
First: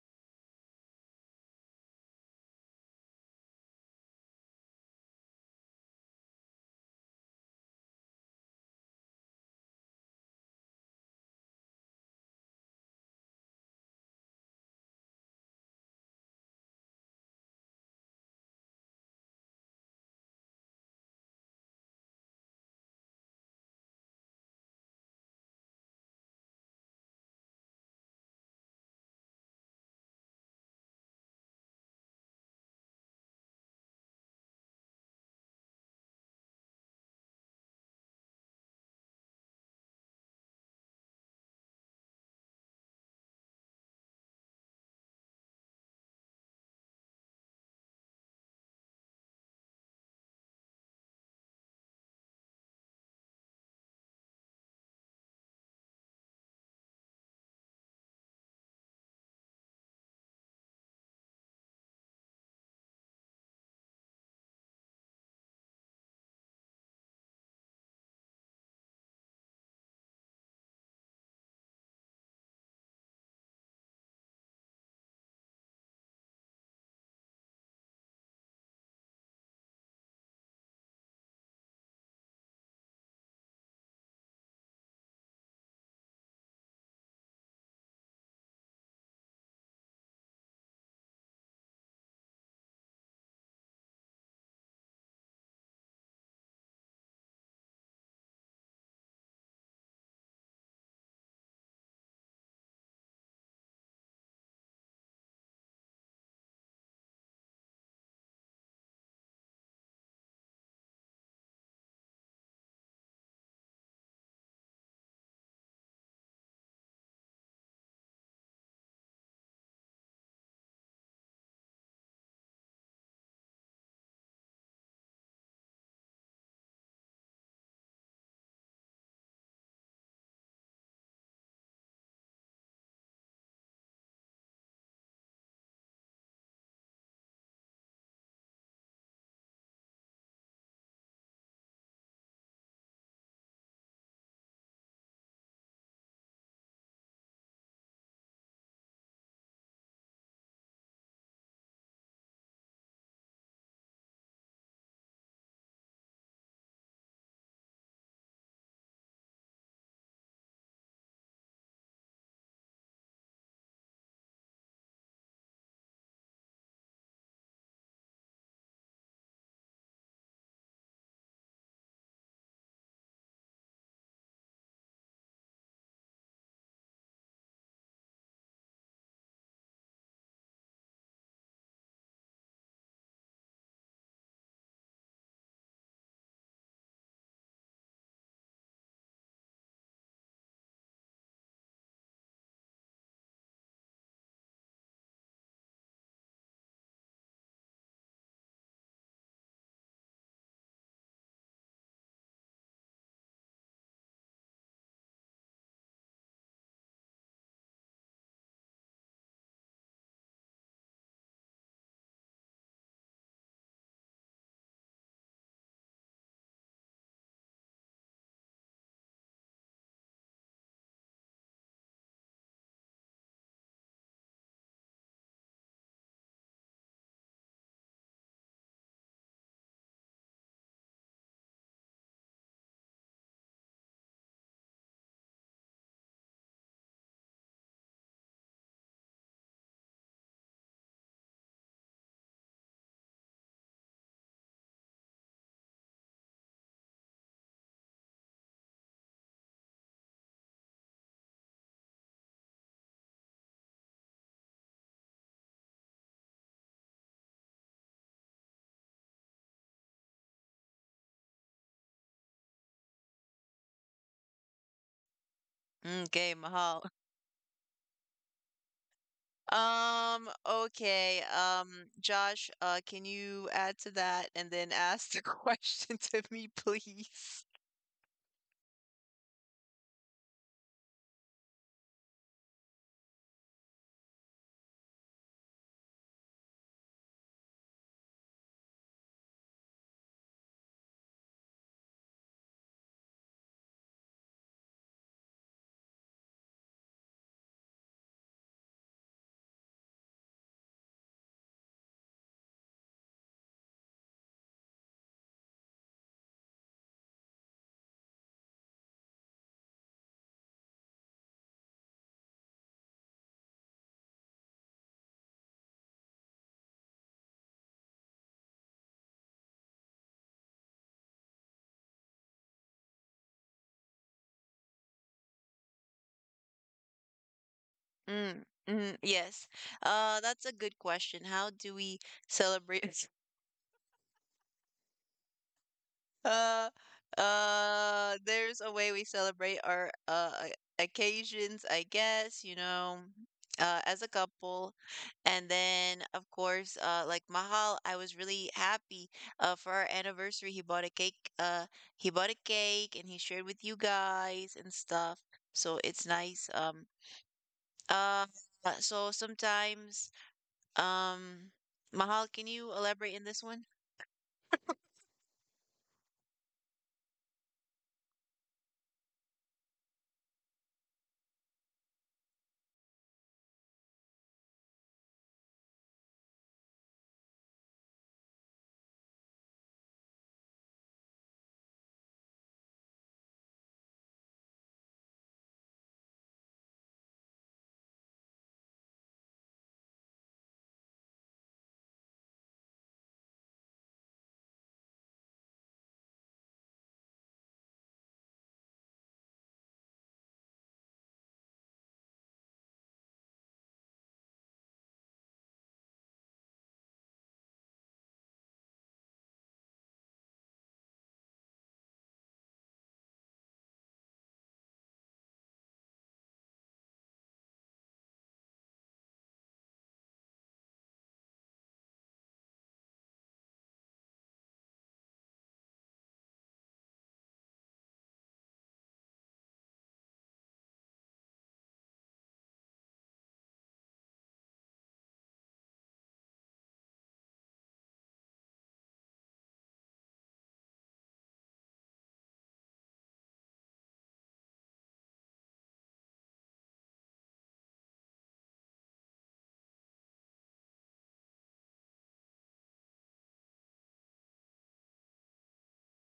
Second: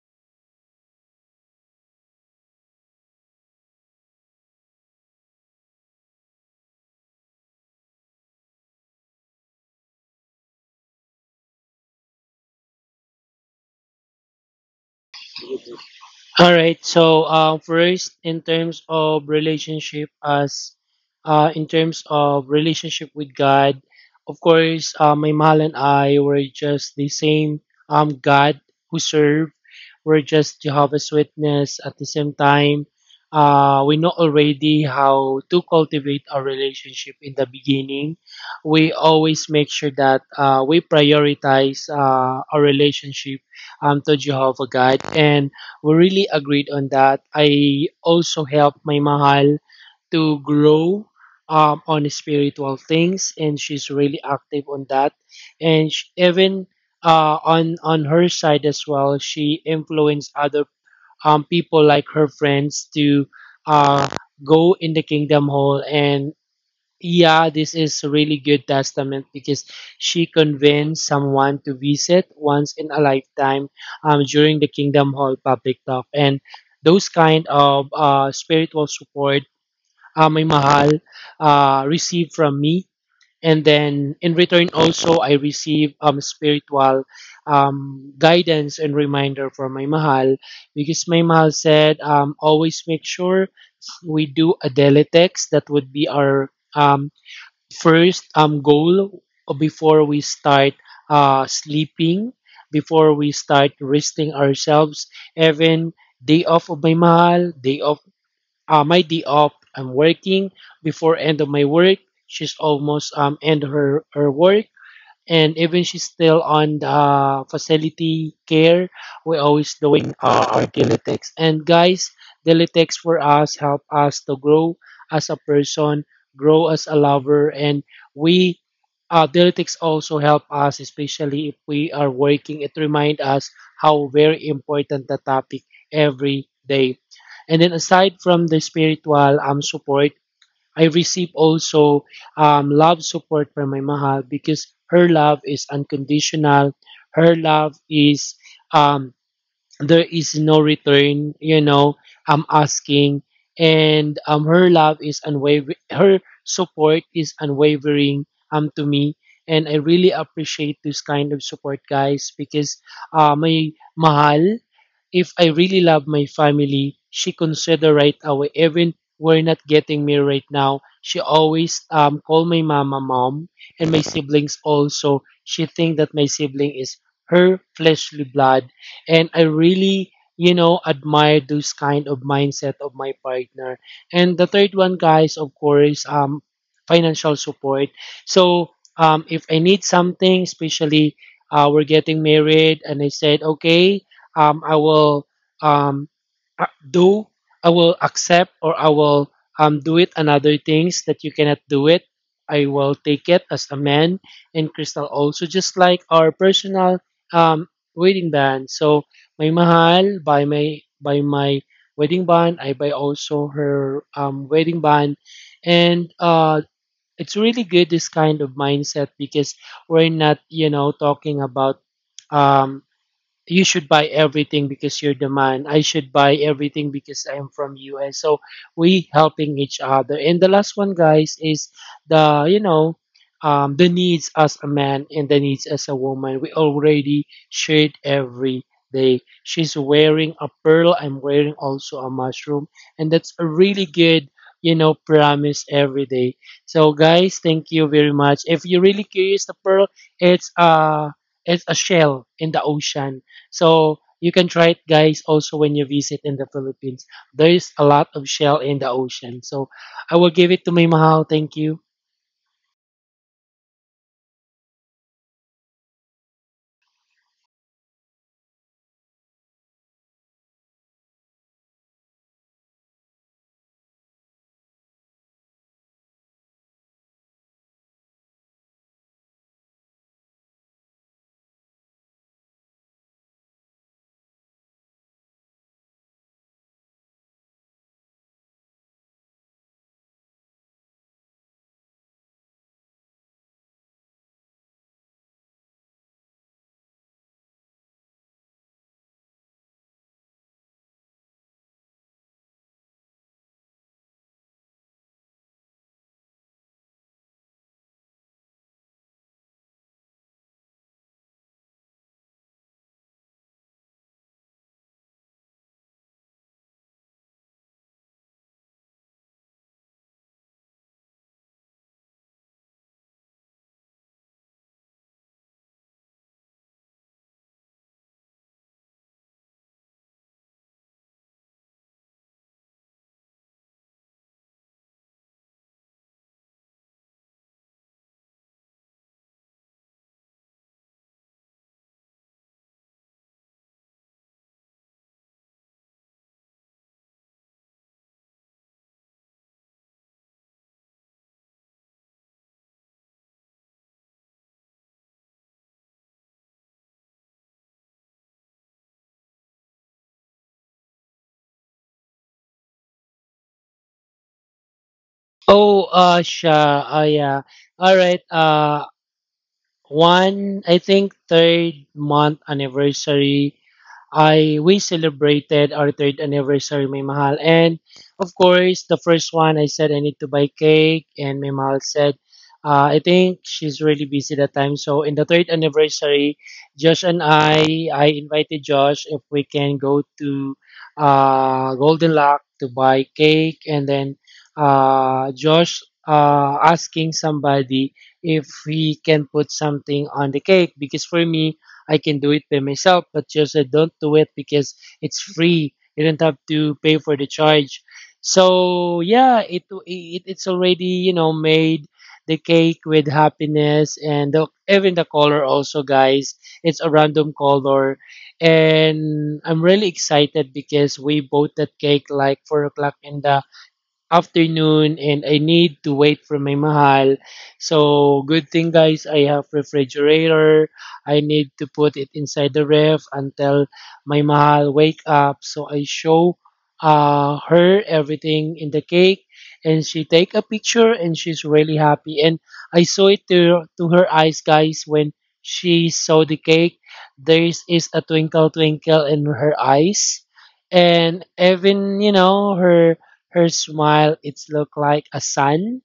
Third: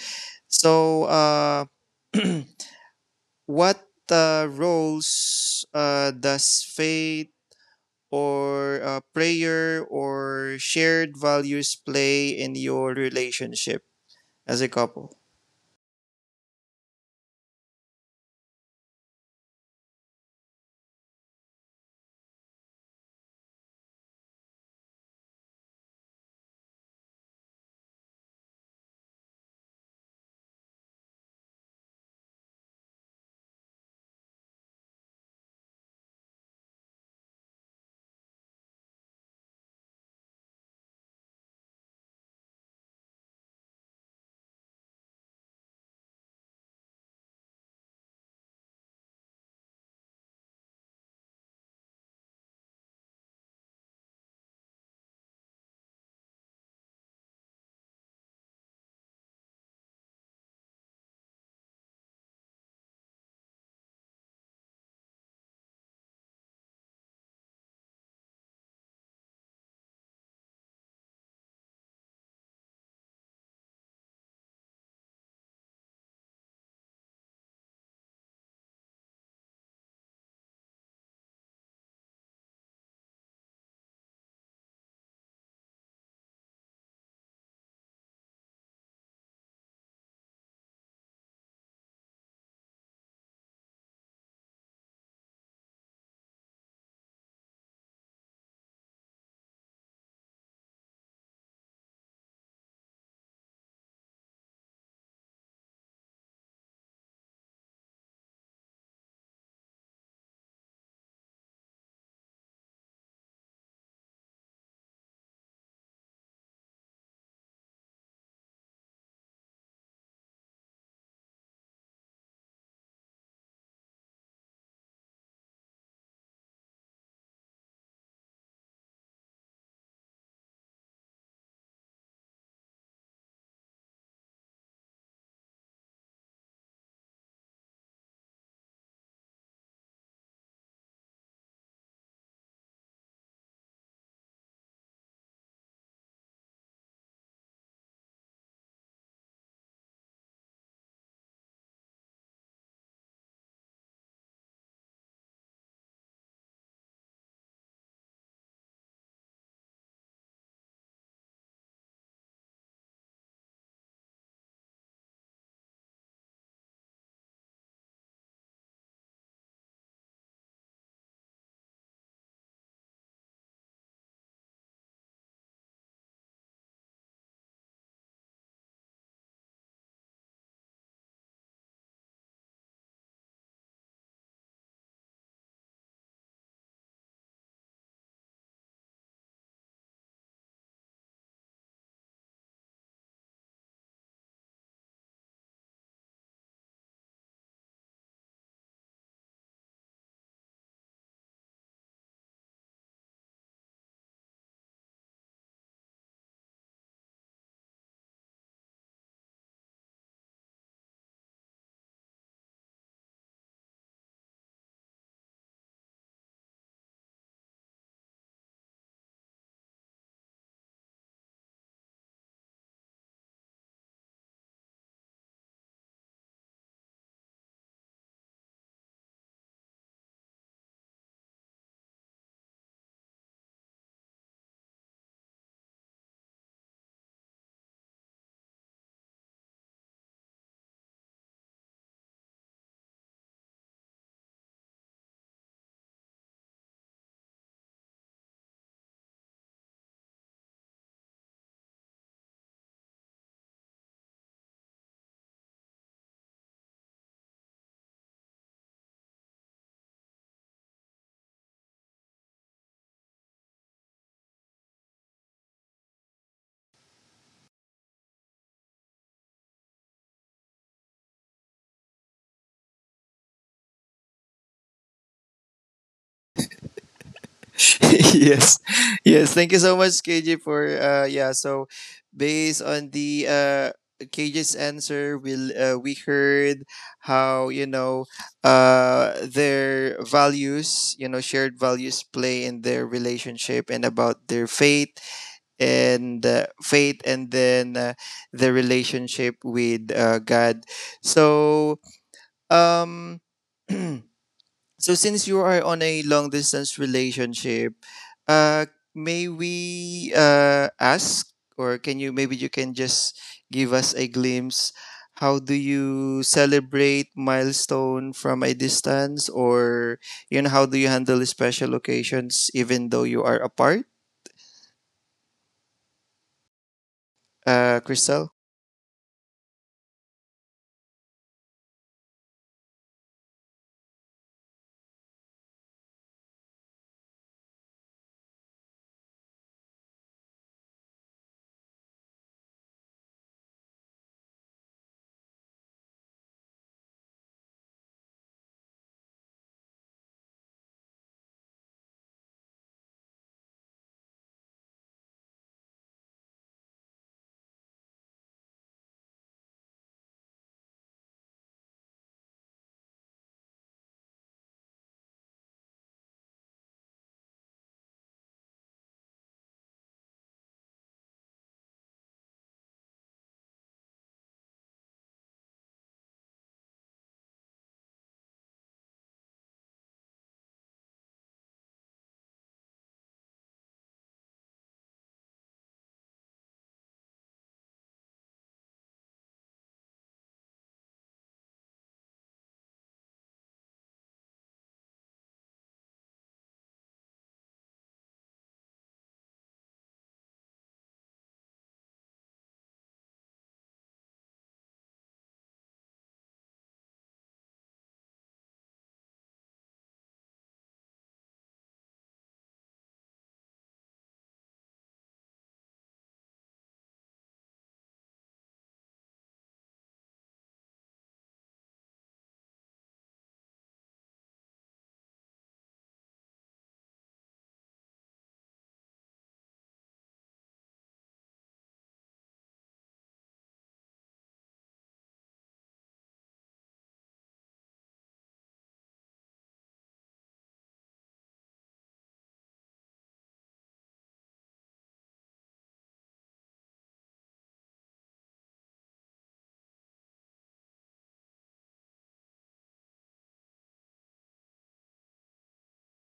S2: So, what roles does faith or prayer or shared values play in your relationship as a couple?
S3: All right. So, first, in terms of relationship, as in terms of relationship with God, of course, my mahal and I were just the same God who serve. We're just Jehovah's Witness. At the same time, we know already how to cultivate our relationship in the beginning. We always make sure that we prioritize our relationship to Jehovah God, and we really agreed on that. I also helped my mahal to grow on spiritual things, and she's really active on that. And sh even on her side as well, she influenced other people like her friends to, uh, go in the kingdom hall, and yeah, this is a really good testament because she convinced someone to visit once in a lifetime during the Kingdom Hall public talk. And those kind of spiritual support, my mahal, received from me. And then in return, also, I receive spiritual guidance and reminder from my mahal, because my mahal said, always make sure we do a daily text. That would be our first goal before we start sleeping, before we start resting ourselves, even day off of my mahal, day off my day off I'm working before end of my work. She's almost end her work, and even she's still on facility care, we're always doing our Dilitex. And guys, Dilitex for us help us to grow as a person, grow as a lover, and we Dilitex also help us, especially if we are working. It remind us how very important the topic every day. And then aside from the spiritual support, I receive also love support from my mahal because her love is unconditional. Her love is um, there is no return. I'm asking, and her love is unwavering. Her support is unwavering to me, and I really appreciate this kind of support, guys, because my mahal, if I really love my family, she consider right away. Even we're not getting married right now, she always call my mama mom and my siblings also. She think that my sibling is her fleshly blood, and I really admire those kind of mindset of my partner. And the third one, guys, of course, financial support. So if I need something, especially we're getting married and I said, okay, I will um, do, I will accept, or I will do it. Another things that you cannot do it. I will take it as a man, and Crystal also, just like our personal um, wedding band. So, my mahal by my wedding band, I buy also her wedding band, and it's really good this kind of mindset because we're not talking about um, you should buy everything because you're the man. I should buy everything because I'm from US. So we helping each other. And the last one, guys, is the the needs as a man and the needs as a woman. We already shared every day. She's wearing a pearl. I'm wearing also a mushroom, and that's a really good promise every day. So guys, thank you very much. If you're really curious, the pearl, it's it's a shell in the ocean. So you can try it, guys, also when you visit in the Philippines. There is a lot of shell in the ocean. So I will give it to May Mahal. Thank you.
S1: Okay, Mahal. Okay. Josh, can you add to that and then ask the question to me, please?
S2: Yes, yes, thank you so much, KJ, for based on the KJ's answer, we heard how, you know, their values, you know, shared values play in their relationship, and about their faith, and the relationship with God. So um so since you are on a long distance relationship, uh, may we ask, or can you, maybe you can just give us a glimpse? How do you celebrate milestone from a distance, or you know, how do you handle special occasions even though you are apart, Crystal?
S1: Mm, mm, yes. That's a good question. How do we celebrate? Uh, there's a way we celebrate our occasions, I guess, you know, as a couple. And then, of course, like Mahal, I was really happy for our anniversary. He bought a cake, and he shared with you guys and stuff. So it's nice. Uh, so sometimes, um, Mahal, can you elaborate in this one?
S3: Oh, siya. Oh, yeah. All right. One, I think, third month anniversary, I we celebrated our third anniversary, may mahal. And of course, the first one I said I need to buy cake, and may mahal said, I think she's really busy that time. So in the third anniversary, Josh and I invited Josh if we can go to Golden Lock to buy cake, and then Josh asking somebody if he can put something on the cake because for me I can do it by myself, but just I don't do it because it's free. You don't have to pay for the charge. So yeah, it's already made the cake with happiness and the, even the color also, guys. It's a random color, and I'm really excited because we bought that cake like 4 o'clock in the afternoon and I need to wait for my mahal. So good thing guys, I have refrigerator. I need to put it inside the ref until my mahal wake up. So I show her everything in the cake and she take a picture and she's really happy. And I saw it to her eyes guys when she saw the cake. There is a twinkle twinkle in her eyes. And even, you know, her her smile, it looked like a sun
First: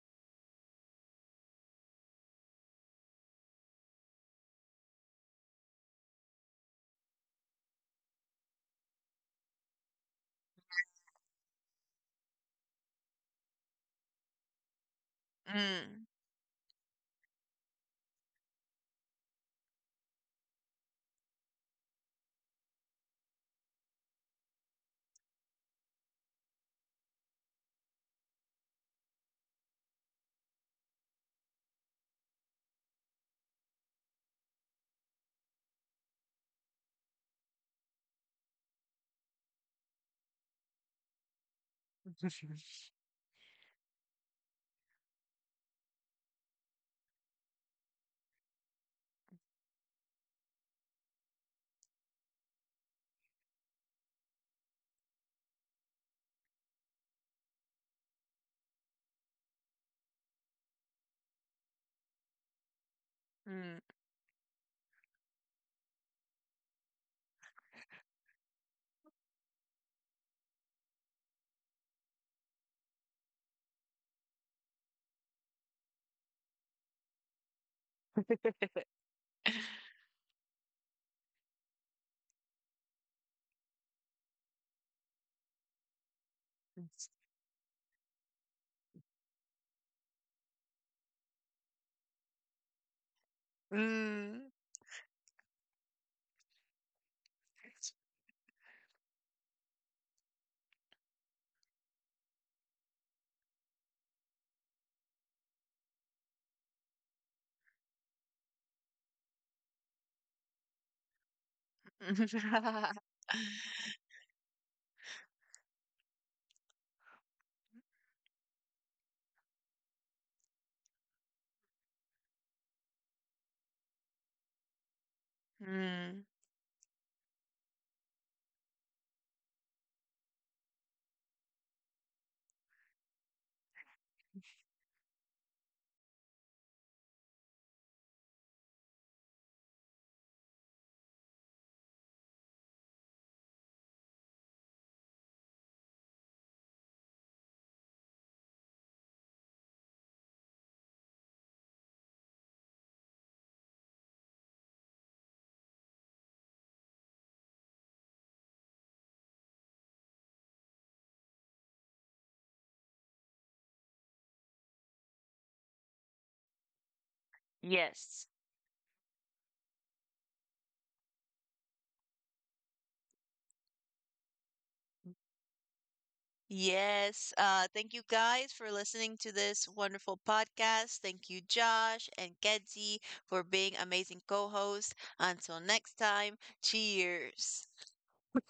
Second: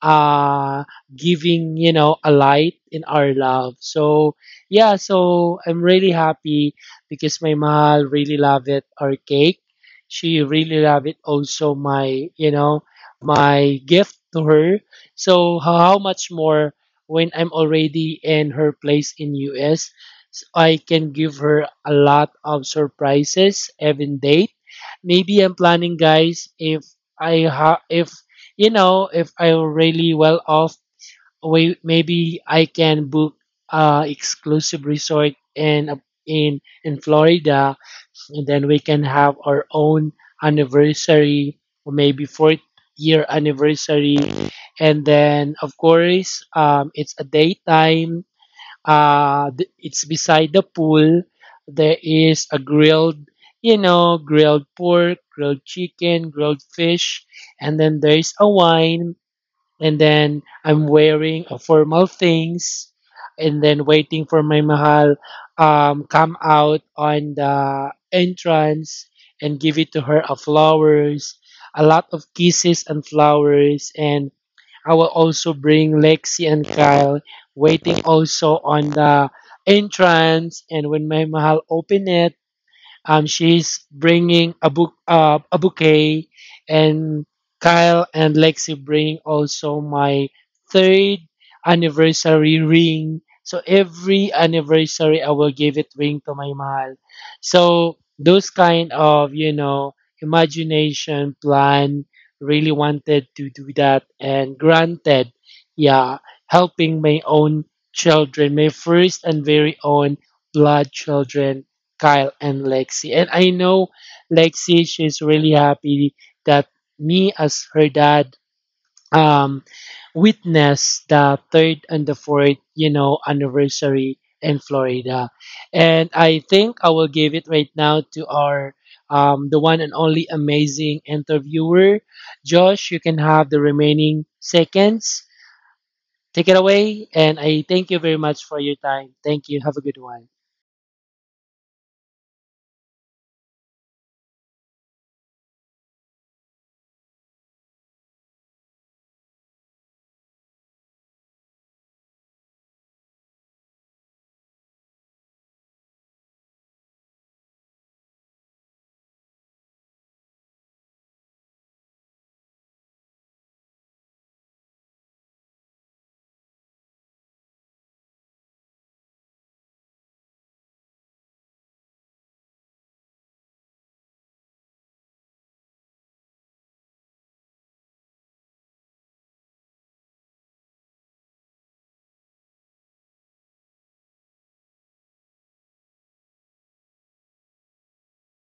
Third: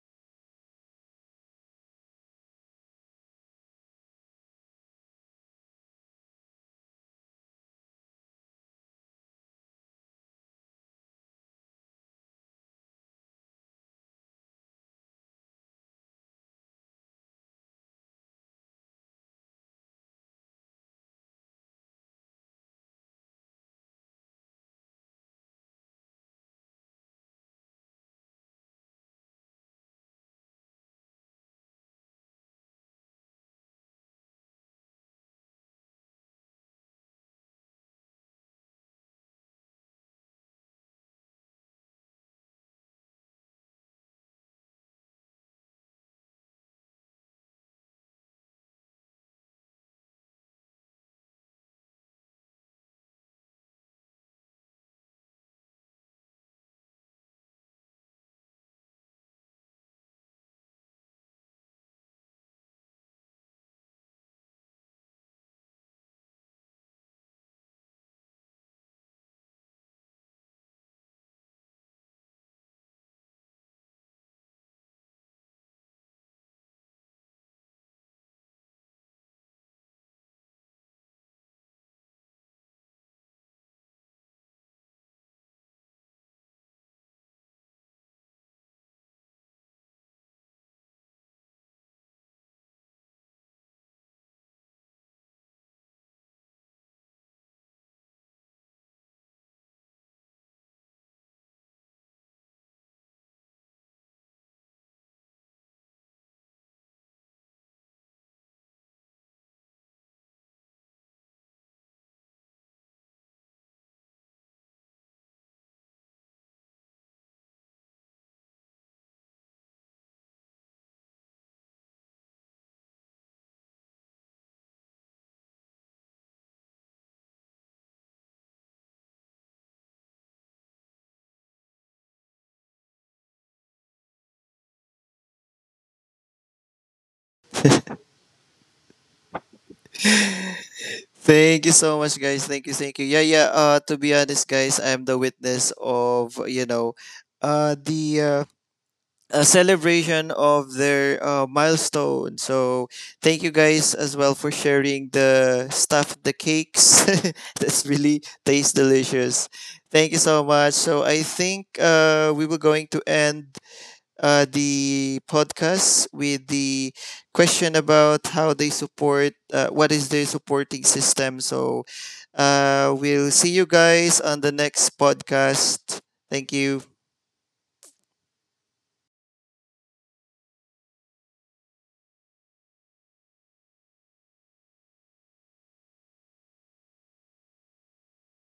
S3: uh giving a light in our love. So yeah, so I'm really happy because my mahal really love it our cake. She really love it also my my gift to her. So how
S1: Mm,
S3: much more when I'm already in her place in US. So I can give her a lot of surprises every date. Maybe I'm planning guys, if if I'm really well off, we, maybe I can book a exclusive resort in Florida, and then we can have our own anniversary, or maybe fourth year anniversary, and then of course, it's a daytime. It's beside the pool. There is a grilled, grilled pork, grilled chicken, grilled fish, and then there's a wine, and then I'm wearing formal things and
S1: mm,
S3: then waiting for my mahal come out on the entrance, and give it to her flowers, a lot of kisses and flowers. And I will also bring Lexi and Kyle waiting also on the entrance, and when my mahal open it, she's bringing a book, a bouquet, and Kyle and Lexi bring also my third anniversary ring. So every
S1: mm.
S3: anniversary, I will give it ring to my mahal. So those kind of imagination plan really wanted to do that, and granted, yeah, helping my own children, my first and very own blood children Kyle and Lexi. And I know Lexi, she's really happy that me as her dad um, witnessed the third and the fourth, you know, anniversary in Florida. And
S1: Mm.
S3: I think I will give it right now to our the one and only amazing interviewer. Josh, you can have the remaining seconds. Take it away. And I thank you very much for your time. Thank you. Have a good one.
S2: Thank you so much, guys. Thank you, thank you. Yeah, yeah. To be honest, guys, I'm the witness of, you know, the a celebration of their milestone. So thank you guys as well for sharing the stuff, the cakes. That's really tastes delicious. Thank you so much. So I think we were going to end the podcast with the question about
S1: Yes.
S2: how they support, what is their supporting system. So we'll see you guys on the next podcast. Thank you.
S1: Yes. Thank you guys for listening to this wonderful podcast. Thank you, Josh and Kedzi, for being amazing co hosts. Until next time, cheers.